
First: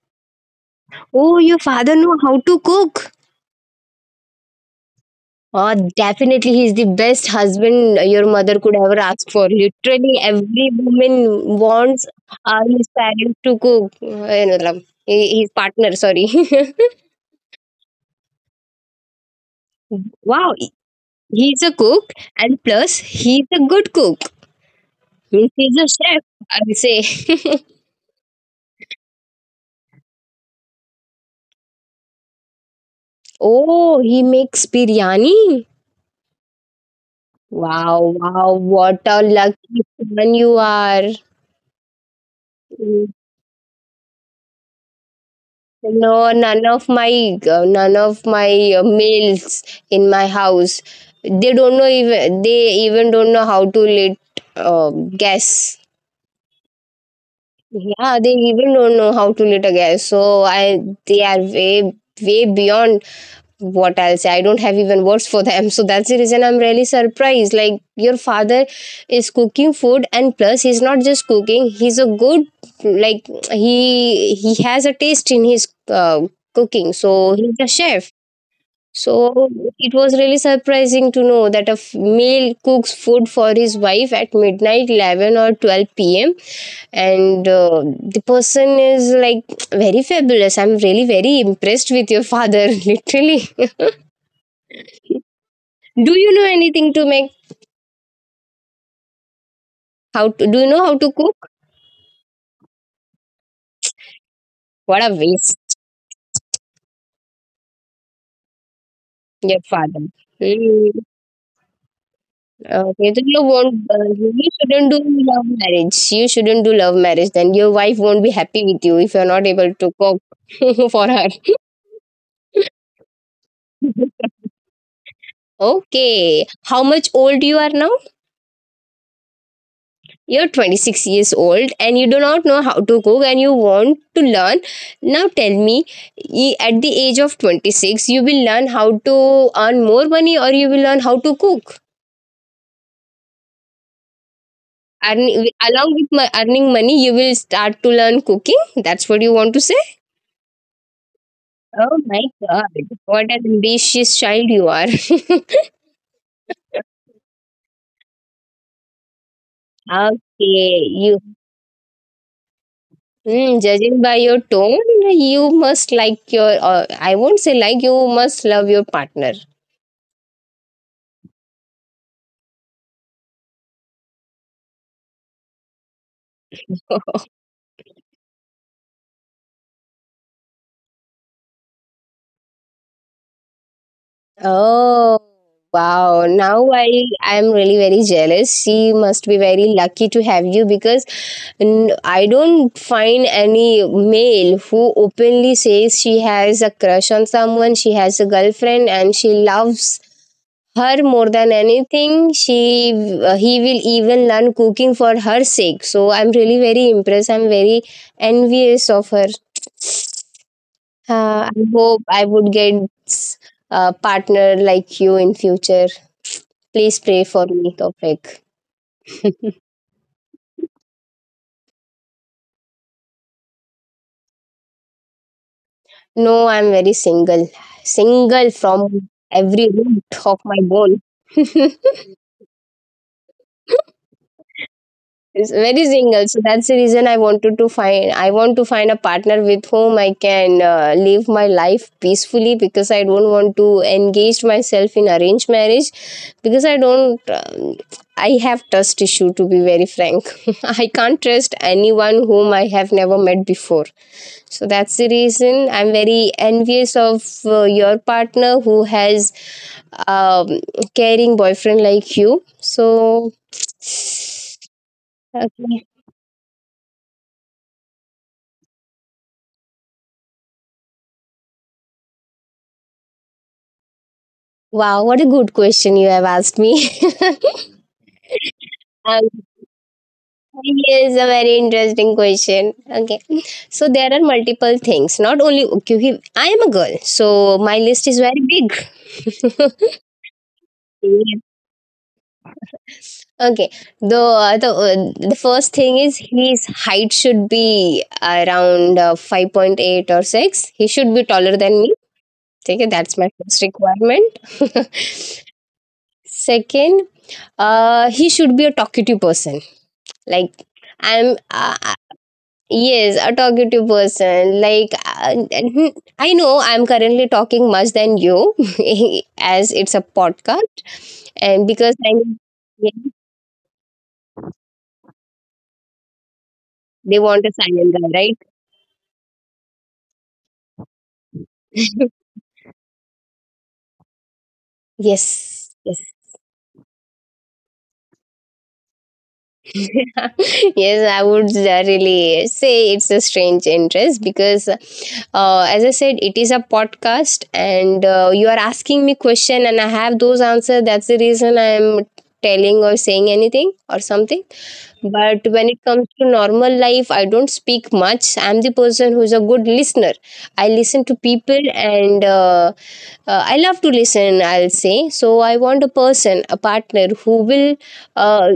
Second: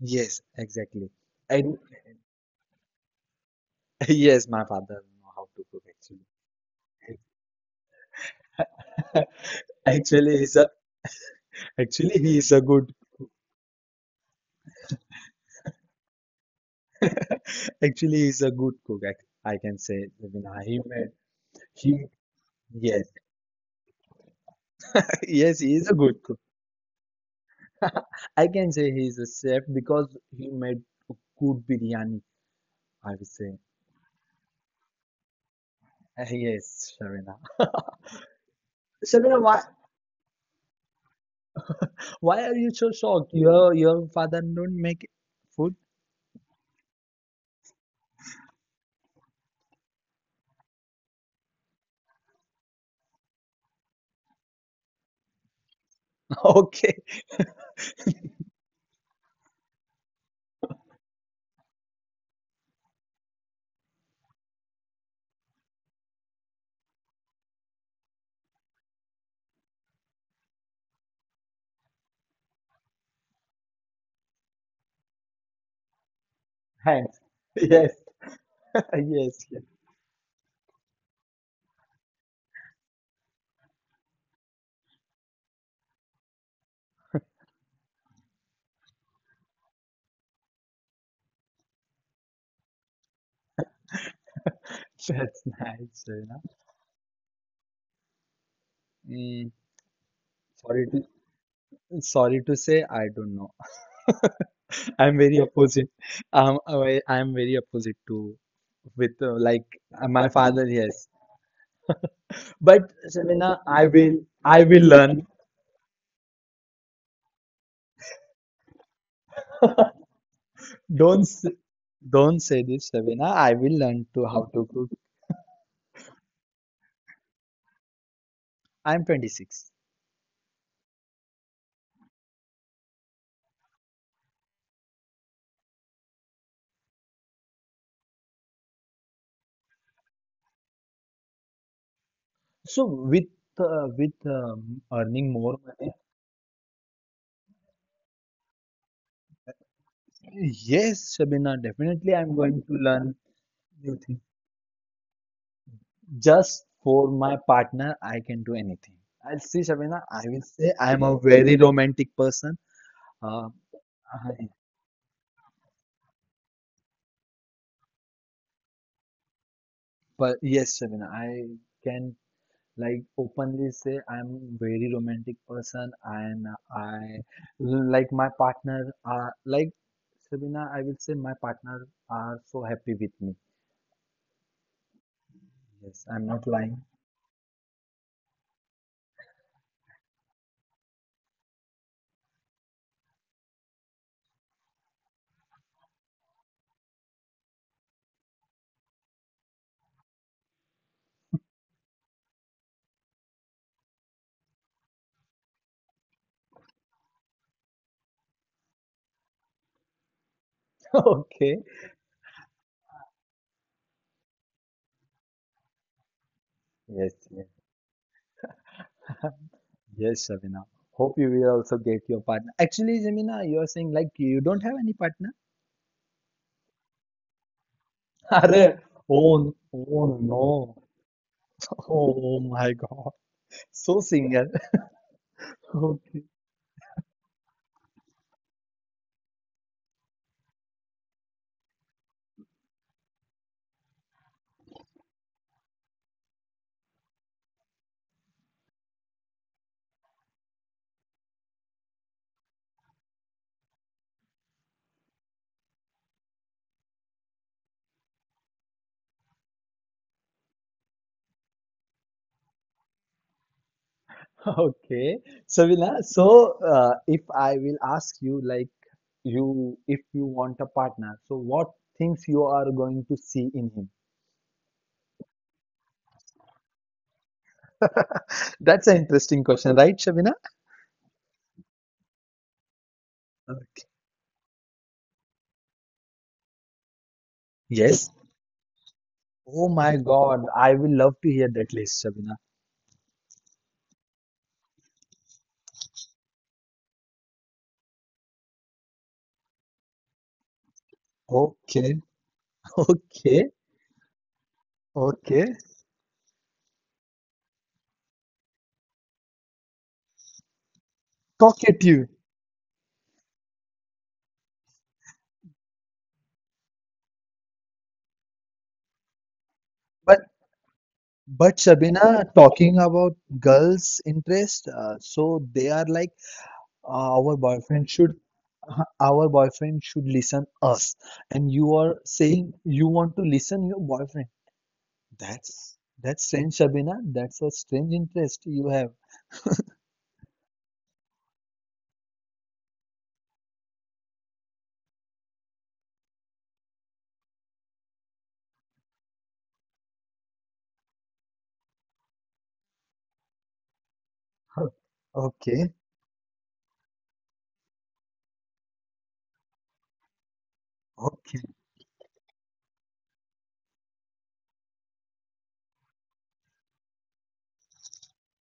Speaker 1: yes, exactly.
Speaker 2: Oh, your
Speaker 1: And
Speaker 2: father know how to cook.
Speaker 1: yes, my father know how to
Speaker 2: Oh,
Speaker 1: cook
Speaker 2: definitely, he's the best husband your mother could ever
Speaker 1: actually.
Speaker 2: ask for. Literally,
Speaker 1: Actually,
Speaker 2: every woman wants
Speaker 1: he is a
Speaker 2: his
Speaker 1: good
Speaker 2: parents to cook. His partner, sorry.
Speaker 1: actually he's a good cook. I can say,
Speaker 2: Wow,
Speaker 1: Vinay. He made
Speaker 2: he's a
Speaker 1: he
Speaker 2: cook, and plus,
Speaker 1: yes,
Speaker 2: he's a good cook. Means
Speaker 1: yes,
Speaker 2: he's
Speaker 1: he
Speaker 2: a
Speaker 1: is a
Speaker 2: chef.
Speaker 1: good cook.
Speaker 2: I would say,
Speaker 1: I can say he's a chef because he made good biryani. I would say,
Speaker 2: oh, he makes biryani.
Speaker 1: Yes, Shavina.
Speaker 2: Wow, wow, what a
Speaker 1: Shavina,
Speaker 2: lucky man you are.
Speaker 1: why are you so shocked? Your father don't make food?
Speaker 2: No, none of my males in my house. They don't know even they even don't know how to lit uh, gas.
Speaker 1: Okay,
Speaker 2: Yeah, they even don't know how to lit a gas. So I They are way way beyond what I'll say. I don't have even words for them. So that's the reason I'm really surprised. Like your father is cooking food and plus he's not just cooking, he's a good like he has a taste in his cooking.
Speaker 1: thanks.
Speaker 2: So he's a
Speaker 1: Yes.
Speaker 2: chef. So
Speaker 1: Yes,
Speaker 2: it was really surprising to know that a male cooks food for his wife at midnight 11 or 12 p.m. and the person is like very fabulous. I'm really very impressed with your father literally.
Speaker 1: that's nice,
Speaker 2: Do
Speaker 1: you
Speaker 2: you
Speaker 1: know.
Speaker 2: know anything to make?
Speaker 1: Mm,
Speaker 2: How to Do you know
Speaker 1: sorry
Speaker 2: how
Speaker 1: to
Speaker 2: to cook?
Speaker 1: sorry to say, I don't know.
Speaker 2: What a
Speaker 1: I'm very
Speaker 2: waste,
Speaker 1: opposite. I am very opposite to with
Speaker 2: your
Speaker 1: like
Speaker 2: father.
Speaker 1: my father.
Speaker 2: Hmm.
Speaker 1: Yes, but
Speaker 2: Okay, then you
Speaker 1: Sabina,
Speaker 2: won't. You
Speaker 1: I will
Speaker 2: shouldn't do
Speaker 1: learn.
Speaker 2: love marriage. You shouldn't do love marriage. Then your wife won't be happy with you if you're not able to cook for
Speaker 1: Don't
Speaker 2: her.
Speaker 1: s- don't say this, Sabina. I will learn to how to cook.
Speaker 2: Okay, how much old you are now?
Speaker 1: I'm 26.
Speaker 2: You're 26 years old and you do not know how to cook and you want to learn. Now tell me, at the age of 26, you will learn how to earn more money or you will learn how to cook?
Speaker 1: So with earning
Speaker 2: Earning
Speaker 1: more money,
Speaker 2: along with my earning money, you will start to learn cooking. That's what you want to say?
Speaker 1: yes, Sabina,
Speaker 2: Oh
Speaker 1: definitely
Speaker 2: my
Speaker 1: I'm going
Speaker 2: god!
Speaker 1: to learn
Speaker 2: What an
Speaker 1: new
Speaker 2: ambitious child you are.
Speaker 1: just for my partner, I can do anything. I'll see, Shabina. I will say
Speaker 2: Okay,
Speaker 1: I'm
Speaker 2: you.
Speaker 1: a very romantic person. Uh,
Speaker 2: Hmm, judging by your
Speaker 1: I-
Speaker 2: tone, you must like your. I won't say like you must love your partner.
Speaker 1: but yes, Shabina, I can like openly say I'm very romantic person, and I like my partner. Shabina, I will say my partner are so happy with me.
Speaker 2: Oh,
Speaker 1: Yes, I'm
Speaker 2: wow.
Speaker 1: not
Speaker 2: Now
Speaker 1: lying.
Speaker 2: I'm really very jealous. She must be very lucky to have you because I don't find any male who openly says she has a crush on someone, she has a girlfriend, and she loves her more than anything. She He will even learn cooking for her sake. So I'm really very impressed. I'm very envious of her.
Speaker 1: Okay.
Speaker 2: I hope I would get s- a partner like you in future. Please
Speaker 1: Yes,
Speaker 2: pray for
Speaker 1: yes,
Speaker 2: me, Tofik.
Speaker 1: yes, Shabina. Hope you will also get your partner. Actually, Jamina, you are saying like you don't have any partner.
Speaker 2: No, I'm very single. Single
Speaker 1: अरे
Speaker 2: from
Speaker 1: oh,
Speaker 2: every root
Speaker 1: oh
Speaker 2: of
Speaker 1: no,
Speaker 2: my bone.
Speaker 1: oh my god, so single.
Speaker 2: It's very
Speaker 1: Okay,
Speaker 2: single. So that's the reason I wanted to find. I want to find a partner with whom I can live my life peacefully, because I don't want to engage myself in arranged marriage because I don't. I have trust issue, to be very frank. I can't trust anyone whom I have never met before. So that's the reason I'm very envious of your partner who has um, caring boyfriend like you. So.
Speaker 1: okay, so
Speaker 2: Okay.
Speaker 1: Savila, so if I will ask you like you if you want a partner, so what things you are going to see in him?
Speaker 2: Wow, what a good question you have asked me.
Speaker 1: That's an
Speaker 2: Um,
Speaker 1: interesting question, right, Shabina?
Speaker 2: Yes, a very interesting question. Okay, so there are multiple things. Not only क्योंकि I am a girl, so my list
Speaker 1: Yes,
Speaker 2: is very big.
Speaker 1: oh my god, I will love to
Speaker 2: Yeah.
Speaker 1: hear that list, Shabina.
Speaker 2: Okay, the first thing is his height should be around 5.8 or six. He should be taller than
Speaker 1: Okay,
Speaker 2: me. Okay, that's my
Speaker 1: okay,
Speaker 2: first requirement.
Speaker 1: okay,
Speaker 2: Second, he should be a talkative person. Like I'm, uh,
Speaker 1: talkative.
Speaker 2: Yes, a talkative person. Like, and I know I'm currently talking much than you, as it's a
Speaker 1: but
Speaker 2: podcast,
Speaker 1: But
Speaker 2: and because I,
Speaker 1: Shabina, talking
Speaker 2: yeah,
Speaker 1: about girls' interest, so they are like uh,
Speaker 2: they
Speaker 1: our
Speaker 2: want a
Speaker 1: boyfriend
Speaker 2: silent guy,
Speaker 1: should,
Speaker 2: right?
Speaker 1: our boyfriend should listen us, and you are saying you want to listen your boyfriend.
Speaker 2: Yes,
Speaker 1: That's
Speaker 2: yes.
Speaker 1: that's strange, Shabina. That's a strange interest you have.
Speaker 2: Yes, I would really say it's a strange interest because, as I said, it is a podcast, and you are asking me question, and I have those answers. That's the reason I am telling or saying anything or something.
Speaker 1: Huh.
Speaker 2: But when
Speaker 1: Okay,
Speaker 2: it comes to normal life, I don't speak much. I'm the person who's a good listener. I listen to
Speaker 1: okay,
Speaker 2: people, and I love to listen. I'll say so. I want a person, a partner who will. Uh,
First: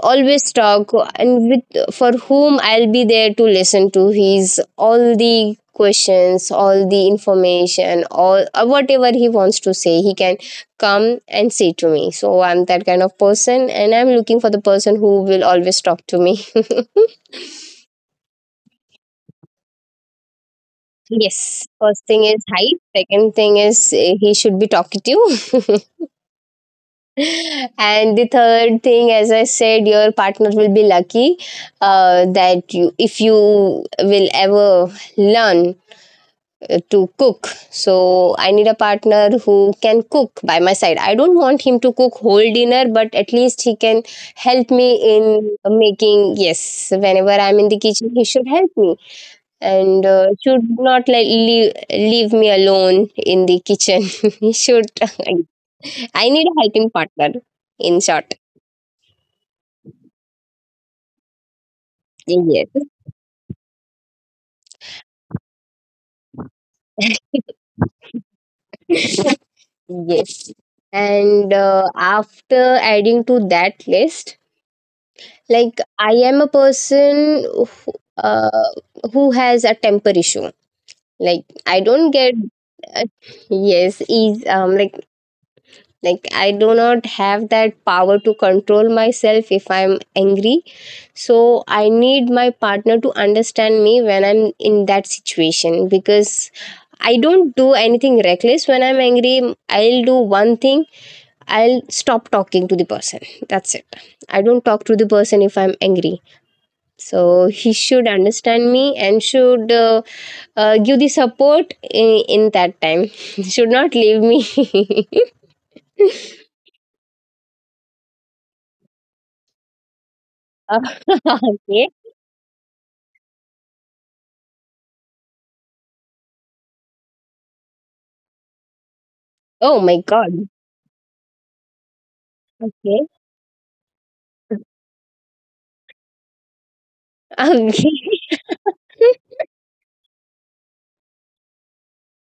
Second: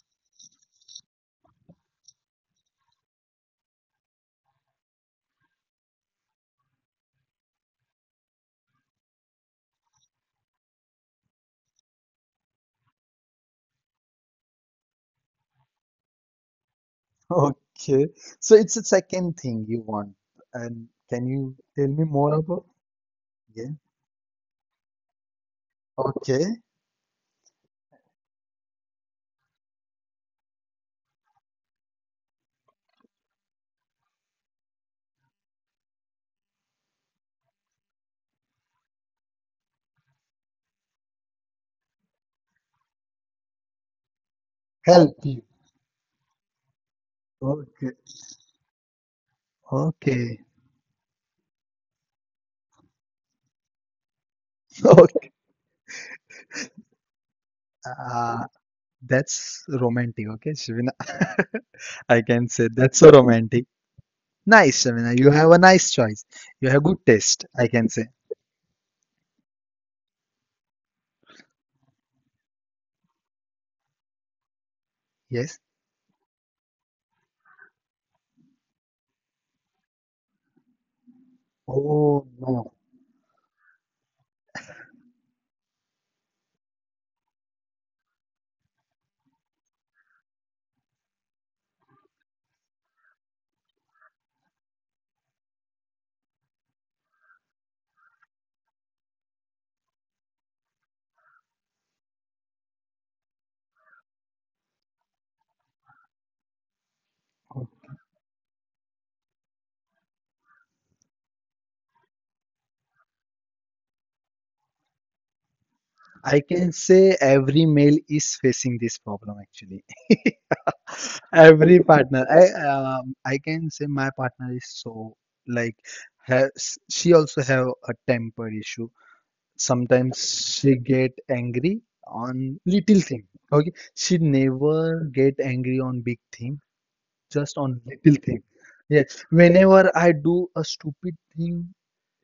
Speaker 2: Always talk and with for whom I'll be there to listen to his all the questions, all the information, all whatever he wants to say, he can come and say to me. So I'm that kind of person, and I'm looking for the person who will always talk to me.
Speaker 1: okay. So it's a second thing you want, and can you
Speaker 2: Yes,
Speaker 1: tell me
Speaker 2: first thing
Speaker 1: more
Speaker 2: is
Speaker 1: about?
Speaker 2: height. Second thing
Speaker 1: Yeah.
Speaker 2: is he should be talkative.
Speaker 1: Okay.
Speaker 2: And the third thing, as I said, your partner will be lucky that you, if you will ever learn to cook, so I need a partner who can cook by my side. I don't want him to cook whole dinner, but at least he can help me
Speaker 1: Help you.
Speaker 2: in making. Yes, whenever I'm in the
Speaker 1: Okay.
Speaker 2: kitchen, he should help me, and
Speaker 1: Okay.
Speaker 2: should not like leave me alone in the kitchen. should
Speaker 1: Okay.
Speaker 2: I need a helping partner. In short,
Speaker 1: Uh, that's romantic, okay, Shivina. I can
Speaker 2: yes.
Speaker 1: say that's so romantic. Nice, Shivina. You have a nice choice. You have good taste, I can say.
Speaker 2: Yes. And after adding to that list,
Speaker 1: Yes.
Speaker 2: like I am a person who has a temper issue. Like I don't
Speaker 1: Oh,
Speaker 2: get
Speaker 1: no.
Speaker 2: uh, yes, is like I do not have that power to control myself if I'm angry. So I need my partner to understand me when I'm in that situation, because I don't do anything reckless. When I'm angry, I'll do one thing: I'll stop talking to the person. That's it. I don't talk to the person if I'm angry. So he should understand me, and should give the support in, in that time. Should not leave me.
Speaker 1: I can say every male is facing this problem actually. Every
Speaker 2: Okay.
Speaker 1: partner. I can say my partner is so like has she also have a temper issue
Speaker 2: Oh my
Speaker 1: sometimes.
Speaker 2: god.
Speaker 1: She get angry on little
Speaker 2: Okay.
Speaker 1: thing. Okay, she never get angry on big thing, just on
Speaker 2: Okay.
Speaker 1: little thing. Yes, whenever I do a stupid thing,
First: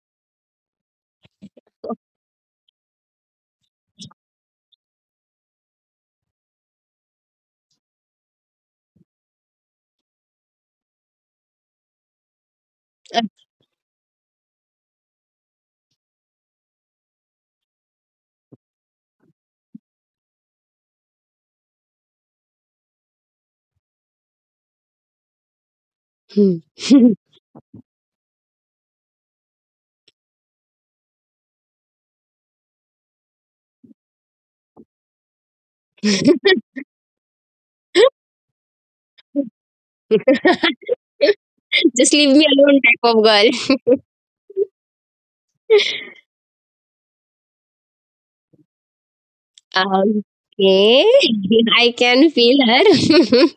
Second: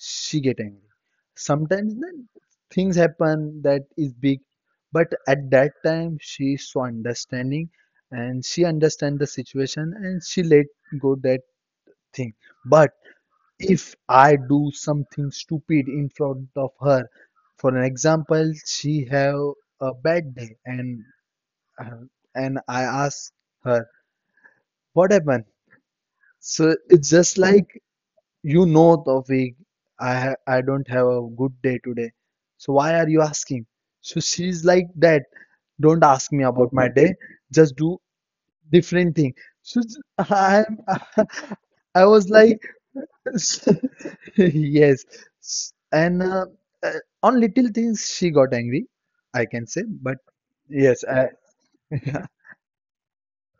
Speaker 1: she get angry. Sometimes then things happen that is big, but at that time she is so understanding and she understand the situation and she let go that thing. But if I do something stupid in front of her, for an example, she have a bad day and, uh, and I ask her what happened.
Speaker 2: Hmm.
Speaker 1: So it's just like, you know, Tawfiq, I don't have a good day today. So why are you asking? So she's like that. Don't ask me about my day. Just do different thing. So I I
Speaker 2: Just
Speaker 1: was
Speaker 2: leave me
Speaker 1: like.
Speaker 2: alone, type of
Speaker 1: S-
Speaker 2: girl.
Speaker 1: Yes. S- And uh, on little things, she got angry, I can say. But yes,
Speaker 2: Okay.
Speaker 1: I,
Speaker 2: I can feel her.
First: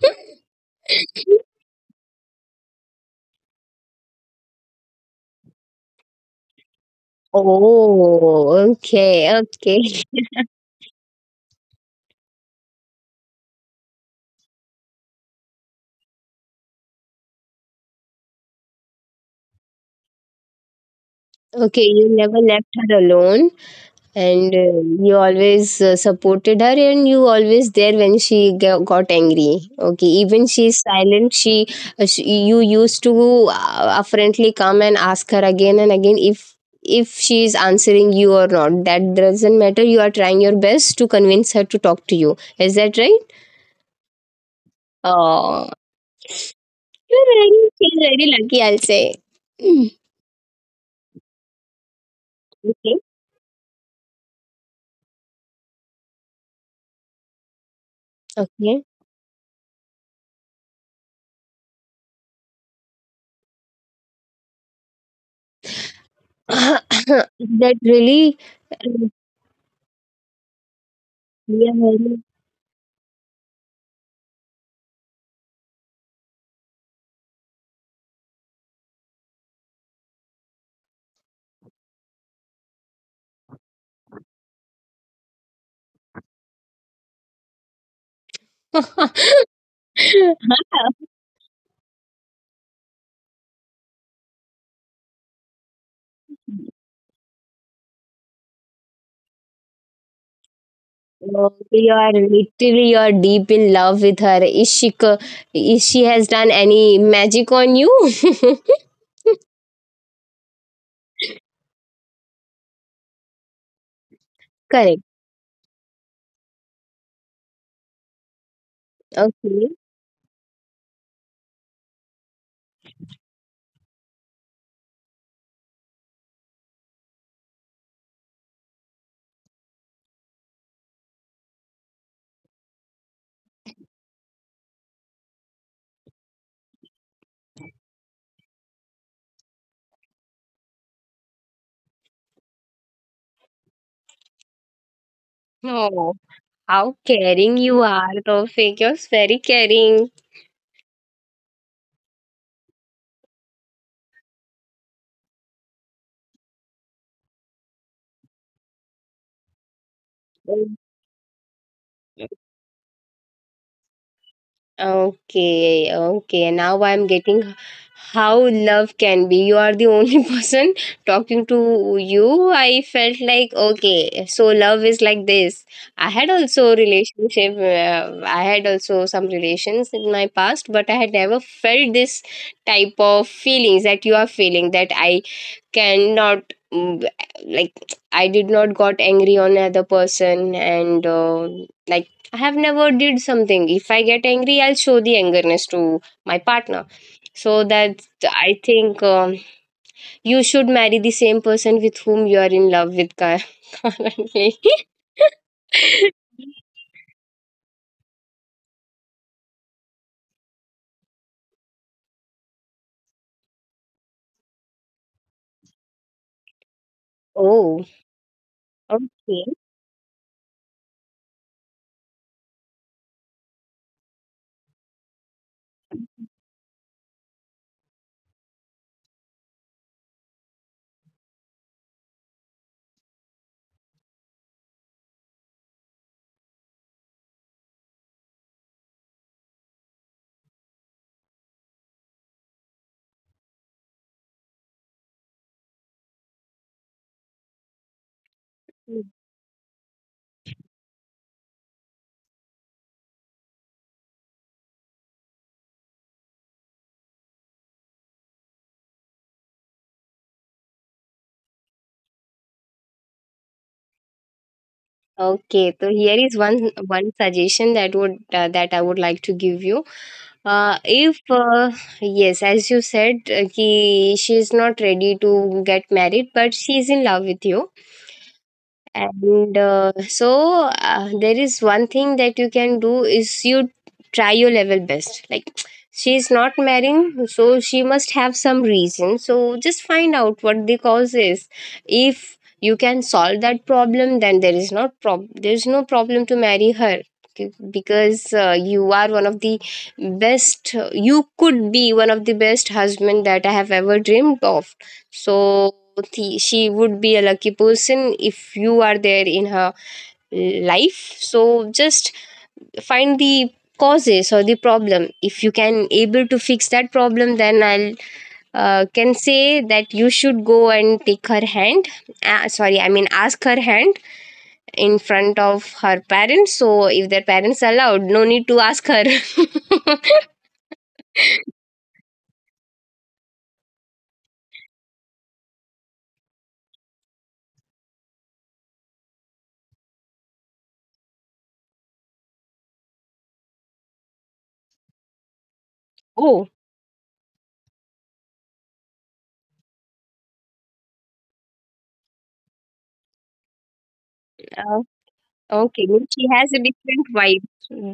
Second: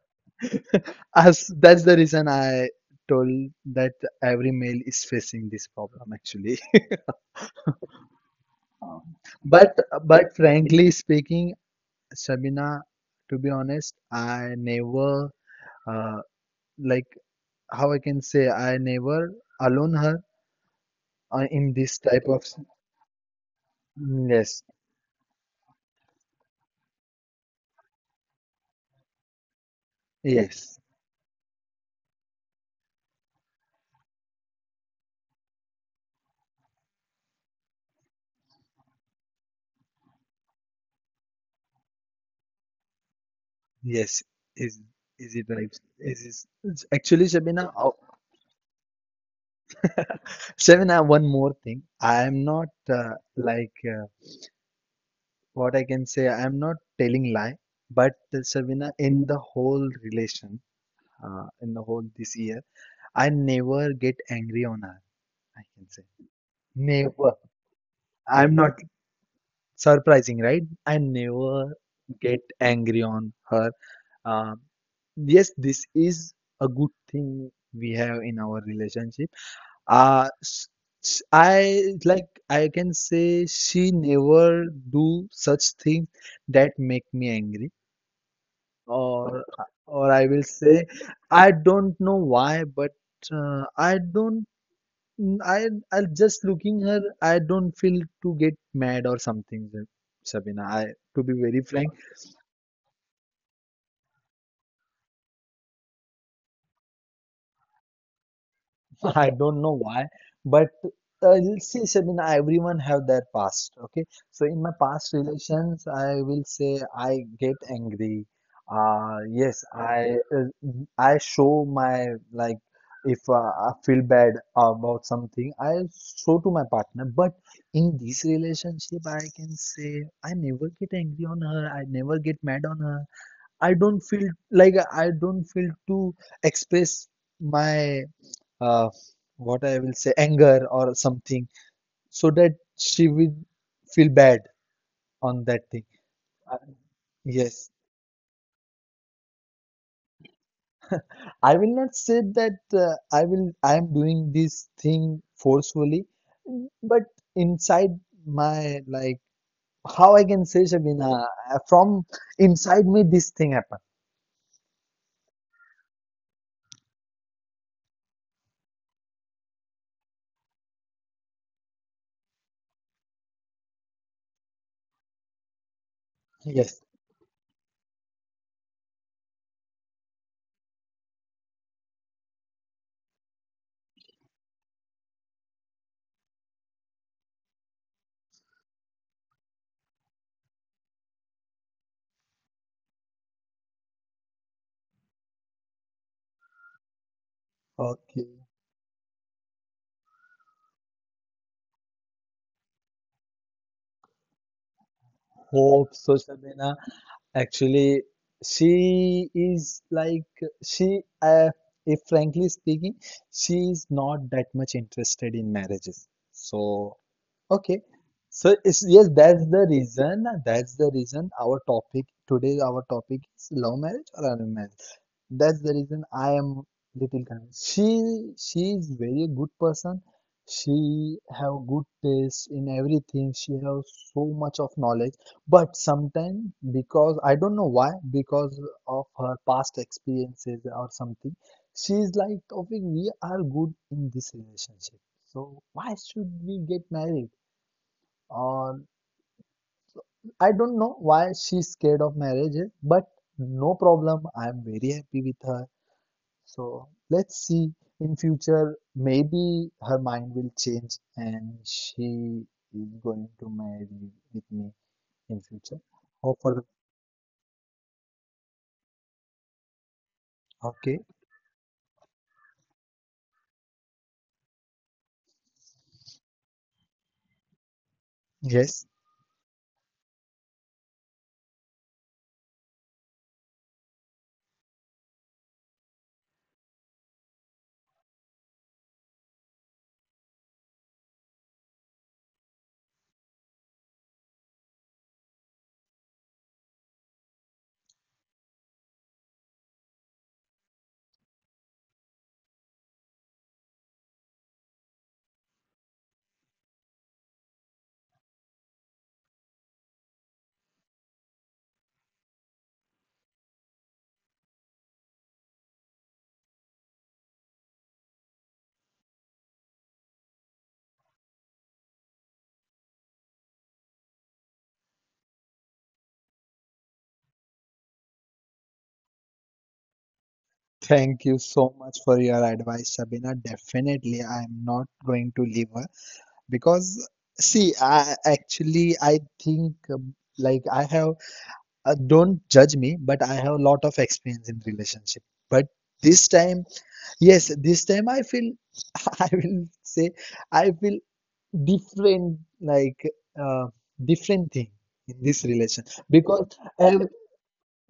Speaker 1: as that's the reason I told that every male is facing this problem actually.
Speaker 2: Oh,
Speaker 1: Um,
Speaker 2: okay,
Speaker 1: But
Speaker 2: okay.
Speaker 1: but frankly speaking, Sabina, to be honest, I never uh, like how I can say, I never alone her in
Speaker 2: Okay,
Speaker 1: this
Speaker 2: you
Speaker 1: type
Speaker 2: never
Speaker 1: of
Speaker 2: left her alone, and
Speaker 1: yes,
Speaker 2: you always supported her and you always there when she got angry. Okay, even
Speaker 1: yes.
Speaker 2: she's silent, she you used to affrontly come and ask her again and again, if she is answering you or not, that doesn't matter. You are trying your best to convince her to talk to you, is that right?
Speaker 1: Yes, is is it
Speaker 2: Oh,
Speaker 1: right? Is it's actually,
Speaker 2: you're very
Speaker 1: Shabina? Oh,
Speaker 2: you're very lucky, I'll say. Mm.
Speaker 1: Shabina, one more thing. I am not
Speaker 2: Okay.
Speaker 1: what I can say. I am not telling lie, but
Speaker 2: Okay.
Speaker 1: Shabina, in the whole relation, in the whole this year, I never get angry on her. I can say, never.
Speaker 2: That really
Speaker 1: I'm not
Speaker 2: uh,
Speaker 1: surprising, right? I never
Speaker 2: yeah, very
Speaker 1: get angry on her. Um yes, this is a good thing we have in our relationship. Uh, s- I can say she never do such things that make me angry, or or I will say, I don't know why, but I don't mm, I I just looking her, I don't feel to get mad or something, Sabina. I To be
Speaker 2: Oh,
Speaker 1: very
Speaker 2: you
Speaker 1: frank,
Speaker 2: are literally you are deep in love with her. Is she has done any magic on you?
Speaker 1: I don't know why, but you'll see, Sabina, everyone have their past. Okay, so in my
Speaker 2: Correct.
Speaker 1: past relations, I will say I get angry. Yes,
Speaker 2: Okay.
Speaker 1: I show my like if I feel bad about something, I show to my partner. But in this relationship, I can say I never get angry on her. I never get mad on her. I don't feel to express my, uh, what I will say, anger or something, so that she will feel bad on that thing.
Speaker 2: Oh,
Speaker 1: Uh,
Speaker 2: how caring
Speaker 1: Yes,
Speaker 2: you are, Tofik. You're very caring.
Speaker 1: I will not say that I am doing this thing forcefully, but inside my, like, how I can say, Shabina, from inside me, this thing happened.
Speaker 2: Okay, okay. Now I'm getting how love can be. You are the only person talking to you. I felt like, okay, so love is like this. I had also
Speaker 1: Yes.
Speaker 2: relationship, I had also some relations in my past, but I had never felt this type of feelings that you are feeling that I cannot mm, like I did not got angry on other person and like I have never did something. If I get angry, I'll show the angerness to my partner so that
Speaker 1: Okay.
Speaker 2: I think you should marry the same person with whom you are in love with currently.
Speaker 1: Hope so, Shabina. Actually, she is like she. If frankly speaking, she is not that much interested in marriages. So
Speaker 2: Oh,
Speaker 1: Okay. So yes,
Speaker 2: okay.
Speaker 1: that's the reason. That's the reason our topic today, our topic is love marriage or arranged marriage. That's the reason I am little convinced. She is very good person. She have good taste in everything. She has so much of knowledge. But sometimes because I don't know why, because of her past experiences or something, she is like, Topic, we are good in this relationship. So why should we get married? Um, I don't know why she's scared of marriage, but no problem. I'm very happy with her. So let's see in future. Maybe her mind will change and she is going to marry with me in
Speaker 2: Okay,
Speaker 1: future.
Speaker 2: so here is
Speaker 1: Hope for
Speaker 2: one suggestion that would that I would like to give you.
Speaker 1: Okay.
Speaker 2: If yes, as you said, ki she is not ready to get married, but she is in love with you
Speaker 1: Yes.
Speaker 2: and there is one thing that you can do is you try your level best like she's not marrying, so she must have some reason, so just find out what the cause is. If you can solve that problem, then there is no problem to marry her. Okay, because you are one of the best, you could be one of the best husband that I have ever dreamed of, so the, she would be a lucky person if you are there in her life, so just find the causes or the problem. If you can able to fix that problem, then I'll can say that you should go and take her hand, sorry, I mean ask her hand in front of her parents, so if their parents allowed, no need to ask her.
Speaker 1: Thank you so much for your advice, Sabina. Definitely, I'm not going to leave her because see, I actually I think like I have. Don't judge me, but I have a lot of experience in relationship, but this
Speaker 2: Oh.
Speaker 1: time, yes, this time I feel I will say I feel different, like uh, different thing
Speaker 2: uh,
Speaker 1: in this
Speaker 2: okay.
Speaker 1: relation
Speaker 2: Means she has a
Speaker 1: because
Speaker 2: different vibe,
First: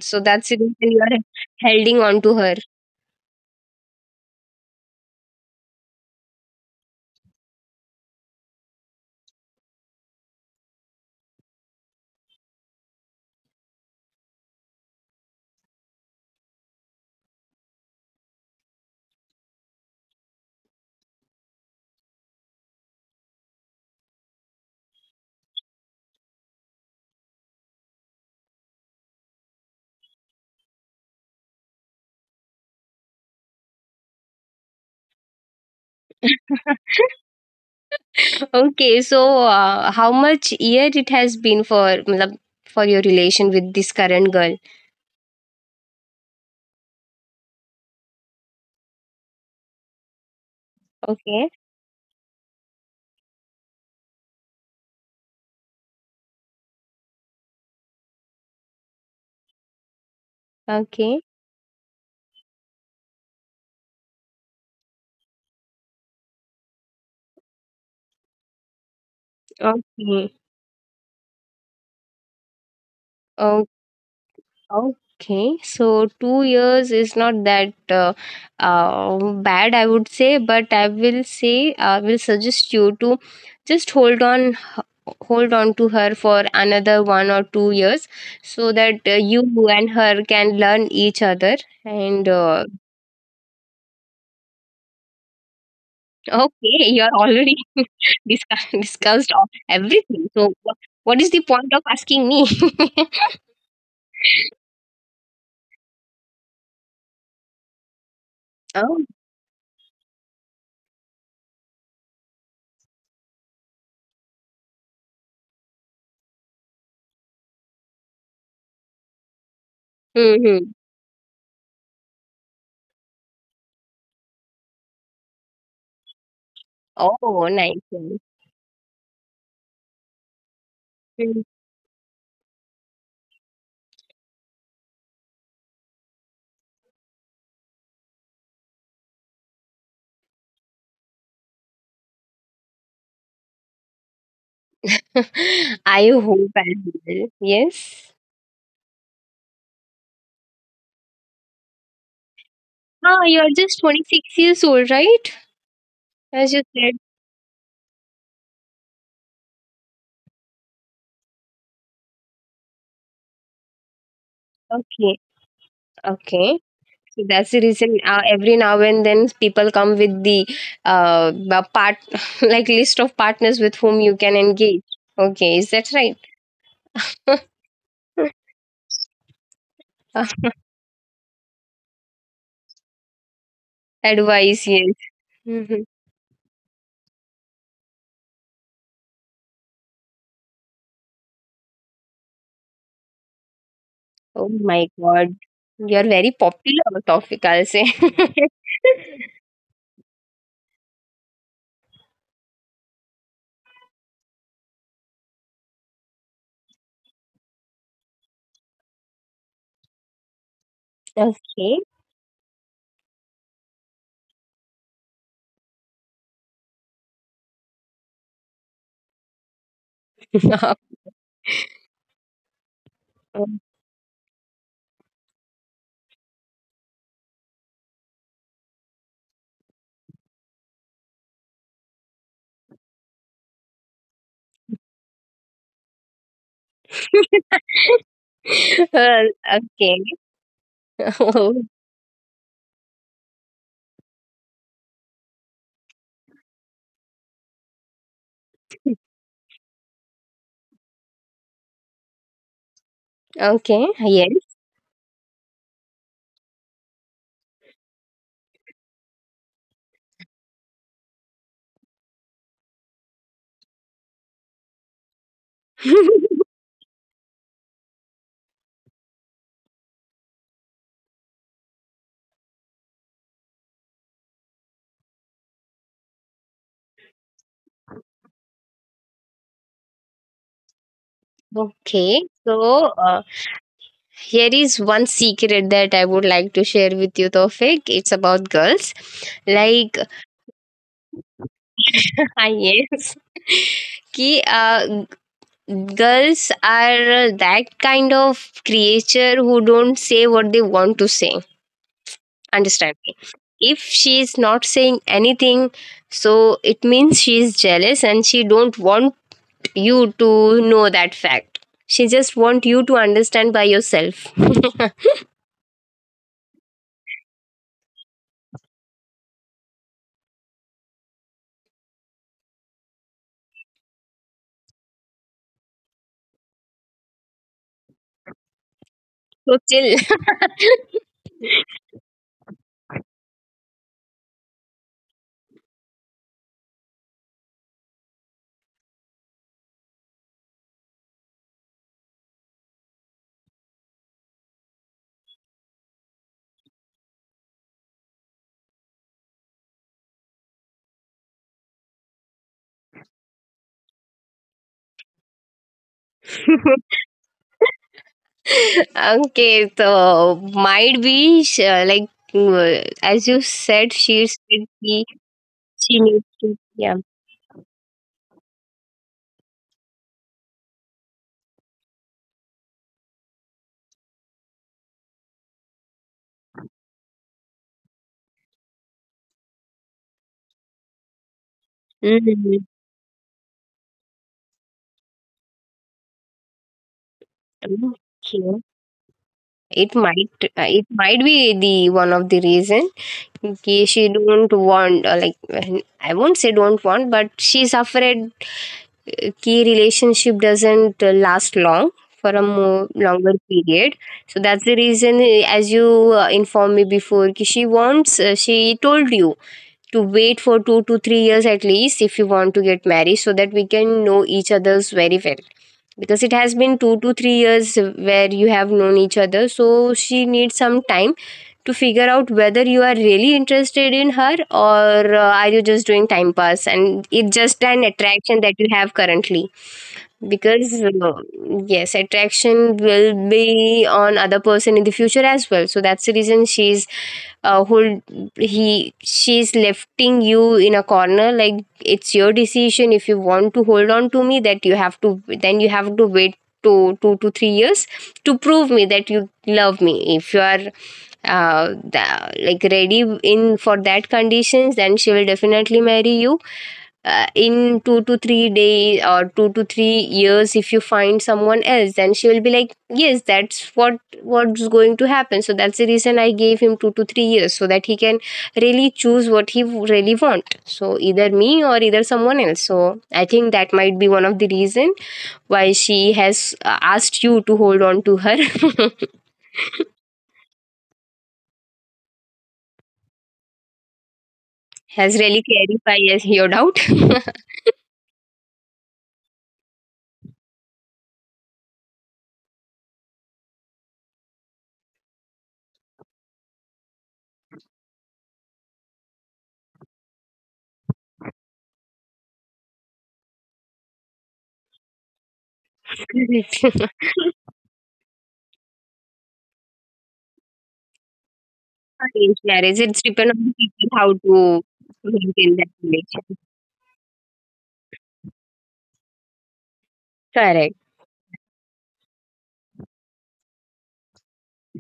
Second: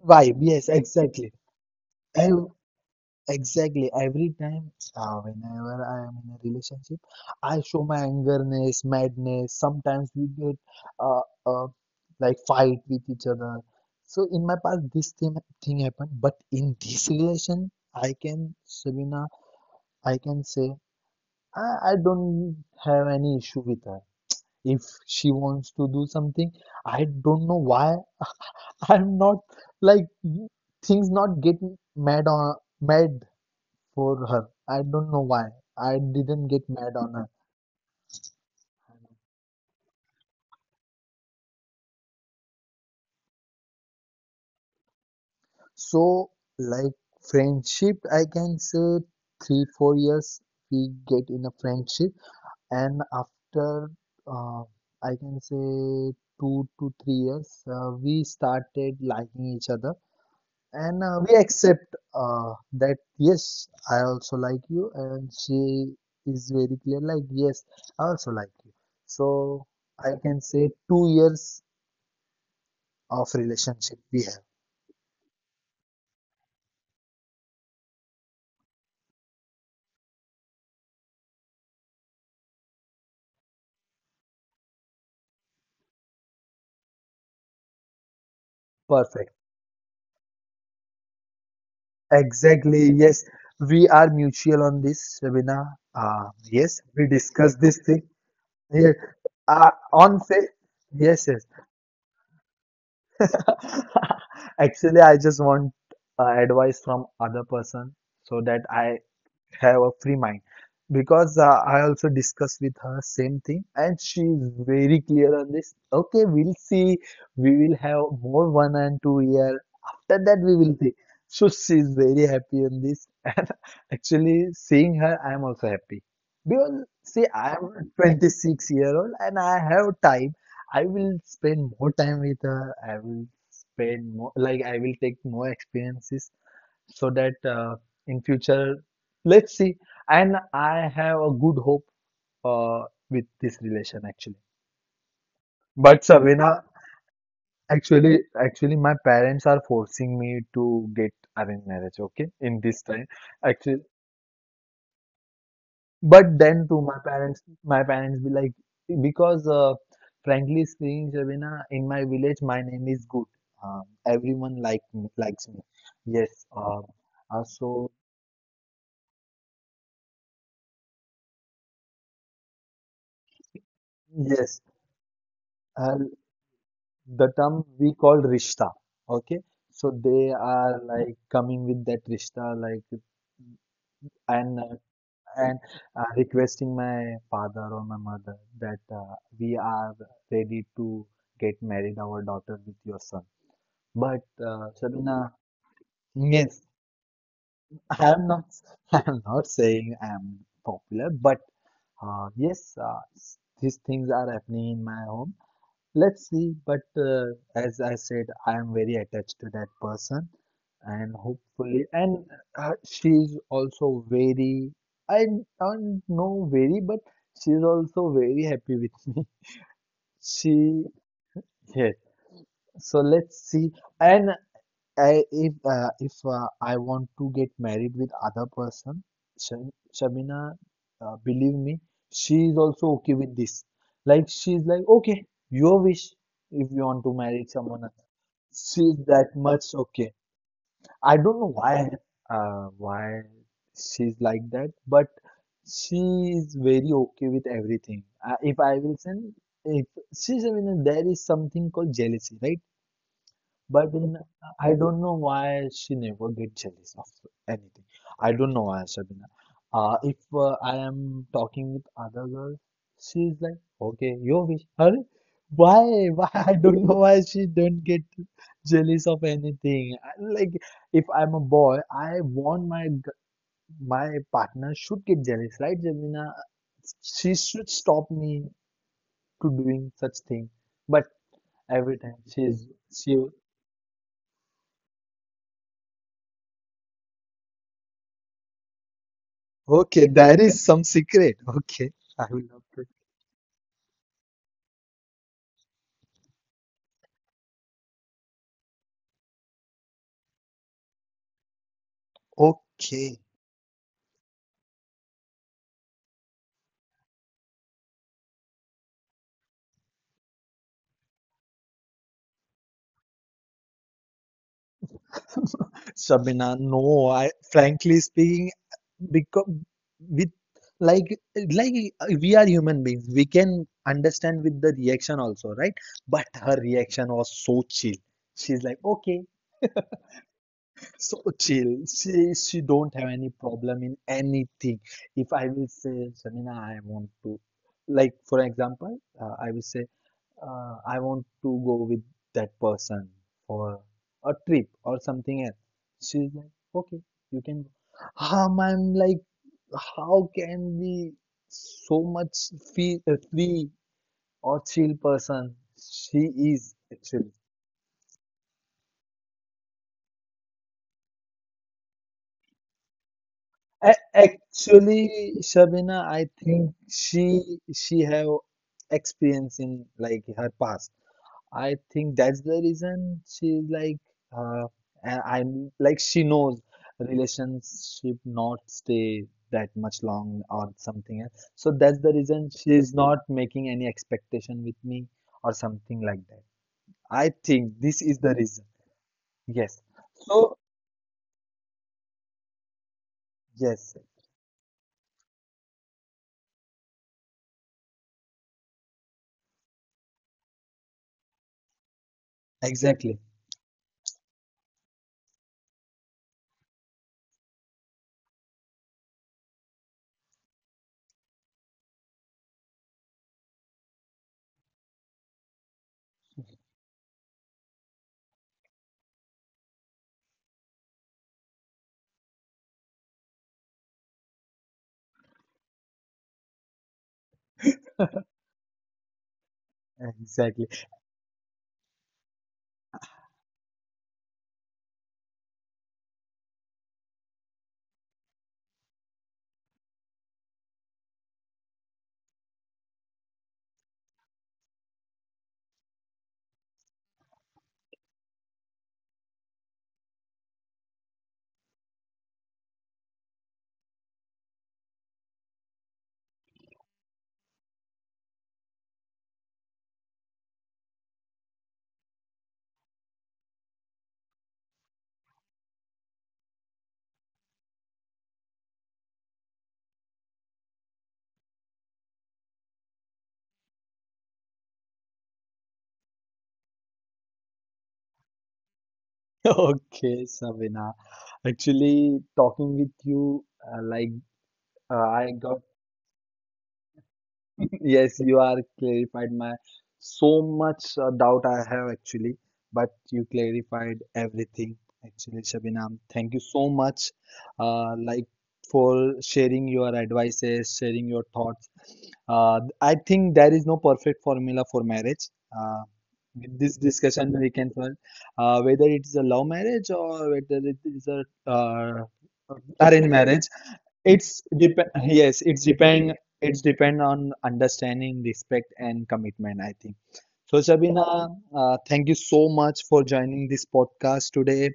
Speaker 2: so
Speaker 1: vibe,
Speaker 2: that's the
Speaker 1: yes,
Speaker 2: reason you are
Speaker 1: exactly.
Speaker 2: holding on to her.
Speaker 1: Exactly. Every time, whenever I am in a relationship, I show my angerness, madness. Sometimes we get uh, uh, like fight with each other. So in my past, this thing happened, but in this relation, I can, Sabina, I can say I don't have any issue with her. If she wants to do something, I don't know why I'm not like things not get mad on mad for her. I don't know why. I didn't get mad on her.
Speaker 2: Okay, so how much year it has been for matlab, for your relation with this current girl?
Speaker 1: So, like friendship, I can say 3, 4 years we get in a
Speaker 2: Okay,
Speaker 1: friendship, and after uh, I can say 2 to 3 years, we started liking each other, and
Speaker 2: okay,
Speaker 1: we accept that yes, I also like you, and she is very clear like yes, I also like you. So I
Speaker 2: okay,
Speaker 1: can say 2 years of
Speaker 2: o-
Speaker 1: relationship we have.
Speaker 2: okay. So 2 years is not that uh, bad, I would say, but I will say I will suggest you to just hold on, hold on to her for another 1 or 2 years, so that
Speaker 1: Perfect.
Speaker 2: you and her can learn each other and
Speaker 1: Exactly. Yes, we are mutual on this, Shabina. Yes,
Speaker 2: okay. You
Speaker 1: we
Speaker 2: are already
Speaker 1: discussed this thing. Yes.
Speaker 2: discussed of
Speaker 1: Uh, on
Speaker 2: everything.
Speaker 1: fa-
Speaker 2: So, what
Speaker 1: Yes,
Speaker 2: is
Speaker 1: yes.
Speaker 2: the point of asking me?
Speaker 1: Actually, I just want advice from other person so that I
Speaker 2: Oh,
Speaker 1: have a free mind because I also discussed with her same thing and she is very clear on this. Okay, we'll see. We will have more 1 and 2 year. After that, we
Speaker 2: hmm.
Speaker 1: will see. So she is very happy on this and actually seeing her, I'm also happy because see,
Speaker 2: Oh, nice.
Speaker 1: I'm
Speaker 2: Nice.
Speaker 1: 26 year old and I have time. I will
Speaker 2: Mhm.
Speaker 1: spend more time with her. I will spend more, like I will take more experiences so that in future let's see, and I have a good hope uh, with this relation actually. But
Speaker 2: I hope
Speaker 1: Savina,
Speaker 2: as well. Yes.
Speaker 1: actually my parents are forcing me to get arranged marriage, okay, in this time.
Speaker 2: Ah, you are
Speaker 1: Actually,
Speaker 2: just 26 years old, right?
Speaker 1: but
Speaker 2: As you
Speaker 1: then to
Speaker 2: said.
Speaker 1: my parents be like, because frankly speaking, Savina, in my village my name is good, everyone like me,
Speaker 2: Okay.
Speaker 1: likes me, yes,
Speaker 2: Okay. So that's the
Speaker 1: so
Speaker 2: reason. Every now and then, people come with the part like list of partners with whom you can
Speaker 1: yes.
Speaker 2: engage. Okay, is that
Speaker 1: Uh,
Speaker 2: right?
Speaker 1: the term we call rishta, okay, so
Speaker 2: Uh,
Speaker 1: they are like coming with that rishta, like, and
Speaker 2: advice,
Speaker 1: uh,
Speaker 2: yes.
Speaker 1: and
Speaker 2: Mhm.
Speaker 1: uh, requesting my father or my mother that we are ready to get married our daughter with your son, but
Speaker 2: Oh my
Speaker 1: Shabina,
Speaker 2: God. You're very
Speaker 1: yes,
Speaker 2: popular topic, I'll say.
Speaker 1: I am not I am not saying I am popular, but yes, these things are happening in my home. Let's see, but as I said, I am very attached to that person, and
Speaker 2: Okay.
Speaker 1: hopefully, and she's also very, I don't know very, but she's also very happy with me. She, yes, so let's
Speaker 2: Um,
Speaker 1: see. And I, if I want to get married with other person, Shabina, believe me, she is also okay with this. Like she's like, okay, your wish if you want to marry someone else. She's
Speaker 2: uh,
Speaker 1: that much okay.
Speaker 2: okay.
Speaker 1: I don't know why she's like that, but she is very okay with everything. If I will send, if she's, I mean, there is something called jealousy, right?
Speaker 2: Okay.
Speaker 1: But then
Speaker 2: Yes.
Speaker 1: I don't know why she never get jealous of anything. I don't know why, Sabina. If I am talking with other girl, she's like, okay, your wish. Her, why? Why? I don't know why she don't get jealous of anything. I- Like if I'm a boy, I want my my partner should get jealous, right, Jamina? She should stop me to doing such thing. But every
Speaker 2: Okay.
Speaker 1: time she's
Speaker 2: So
Speaker 1: she
Speaker 2: here is one secret that I would like to share with you, Tofik. It's about girls. Like,
Speaker 1: Okay, there is some secret. Okay, I will love to.
Speaker 2: yes. कि girls are that kind of creature who don't say what they want to say. Understand me,
Speaker 1: Okay,
Speaker 2: if she is not saying anything, so it means she is jealous and she don't want you to know that fact. She just want you to understand by yourself.
Speaker 1: Shabina, no, I frankly speaking, because with like like we are human beings, we can understand with the reaction also, right? But her reaction was so chill. She's like, okay,
Speaker 2: So chill.
Speaker 1: so chill. She don't have any problem in anything. If I will say, Shabina, I want to, like for example, I will say. I want to go with that person for a trip or something else. She's like, okay, you can go. I'm like, how can we so much feel free or chill person? She is actually.
Speaker 2: Okay, so might be like, as you said,
Speaker 1: A-
Speaker 2: she said
Speaker 1: Actually,
Speaker 2: she
Speaker 1: Shabina,
Speaker 2: needs
Speaker 1: I
Speaker 2: to,
Speaker 1: think
Speaker 2: yeah.
Speaker 1: she have experience in like her past. I think that's the reason she's like, uh, and I'm like she knows relationship not stay that much long or something else. So that's the reason
Speaker 2: Mhm.
Speaker 1: she's not making any expectation with me or something like that. I think this is the
Speaker 2: Okay.
Speaker 1: reason. Yes. So
Speaker 2: It might be the one of the reason in.
Speaker 1: yes,
Speaker 2: She don't want I won't say don't want, but she's afraid key relationship doesn't last long for a more
Speaker 1: exactly.
Speaker 2: longer period. So that's the reason, as you informed me before, ki she wants. She told you to wait for 2 to 3 years at least if you want to get married so that we can know each other's very well, because it has been 2 to 3 years where you have known each other, so she needs some time to figure out whether you are really interested in her or are you just doing time pass, and it's just an attraction that you have currently. Because
Speaker 1: Exactly.
Speaker 2: yes, attraction will be on other person in the future as well, so that's the reason she's hold, he she's lifting you in a corner, like it's your decision. If you want to hold on to me, that you have to, then you have to wait to 2 to 3 years to prove me that you love me. If you are like ready in for that conditions, then she will definitely marry you in 2 to 3 days or 2 to 3 years. If you find someone else, then she will be like yes, that's what what's going to happen. So that's the reason I gave him 2 to 3 years so that he can really choose what really want, so either me or either someone else. So I think that might be one of the reason why she has asked you to hold on to her.
Speaker 1: Okay, Savina. Actually, talking with you, uh, like
Speaker 2: Has
Speaker 1: I
Speaker 2: really
Speaker 1: got
Speaker 2: clarified, yes, your doubt.
Speaker 1: Yes, you are clarified my so much doubt I have actually, but you clarified everything actually, Shabinam. Thank you so much, like for sharing your advices, sharing your thoughts. I think there is no perfect formula for marriage. Uh, with this
Speaker 2: Correct.
Speaker 1: discussion, we can find whether it is a love marriage or whether it is a uh,
Speaker 2: Arranged marriage, it's
Speaker 1: arranged
Speaker 2: depend on
Speaker 1: marriage.
Speaker 2: the people how
Speaker 1: It's
Speaker 2: to
Speaker 1: depend. Yes,
Speaker 2: maintain that
Speaker 1: it's depend.
Speaker 2: relationship.
Speaker 1: It's depend on understanding, respect, and commitment, I think. So,
Speaker 2: Correct.
Speaker 1: Shabina, thank you so much for joining this podcast today,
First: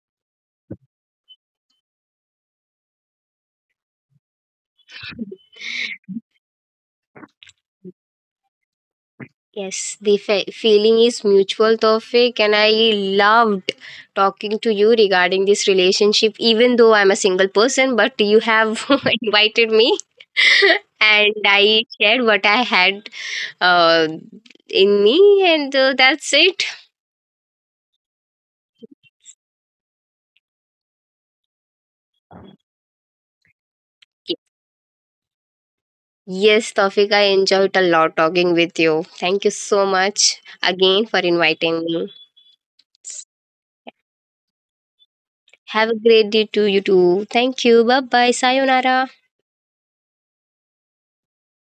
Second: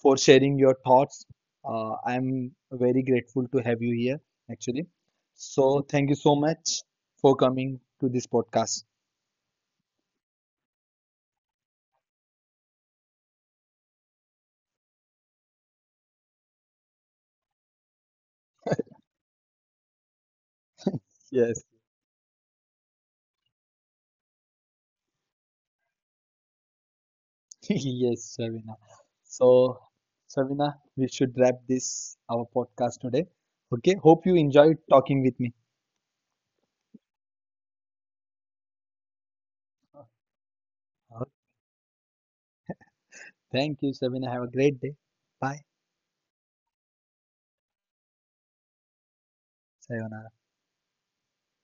Speaker 1: for sharing your thoughts. I'm very grateful to have you here, actually. So, thank you so much for coming to this podcast.
Speaker 2: Yes, the feeling is mutual, Tawfiq, and I loved talking to you regarding this relationship, even though I'm a single person, but you have invited me and
Speaker 1: Yes,
Speaker 2: I shared what I had uh, in me, and that's it.
Speaker 1: yes, Shabina. So, Shabina, we should wrap this our podcast today. Okay, hope you enjoyed talking with me.
Speaker 2: Yes, Tawfiq, I enjoyed a lot talking with you. Thank you so much again for inviting me.
Speaker 1: Thank you, Sabina. Have a great day. Bye.
Speaker 2: Have a great day to you too. Thank you. Bye bye. Sayonara.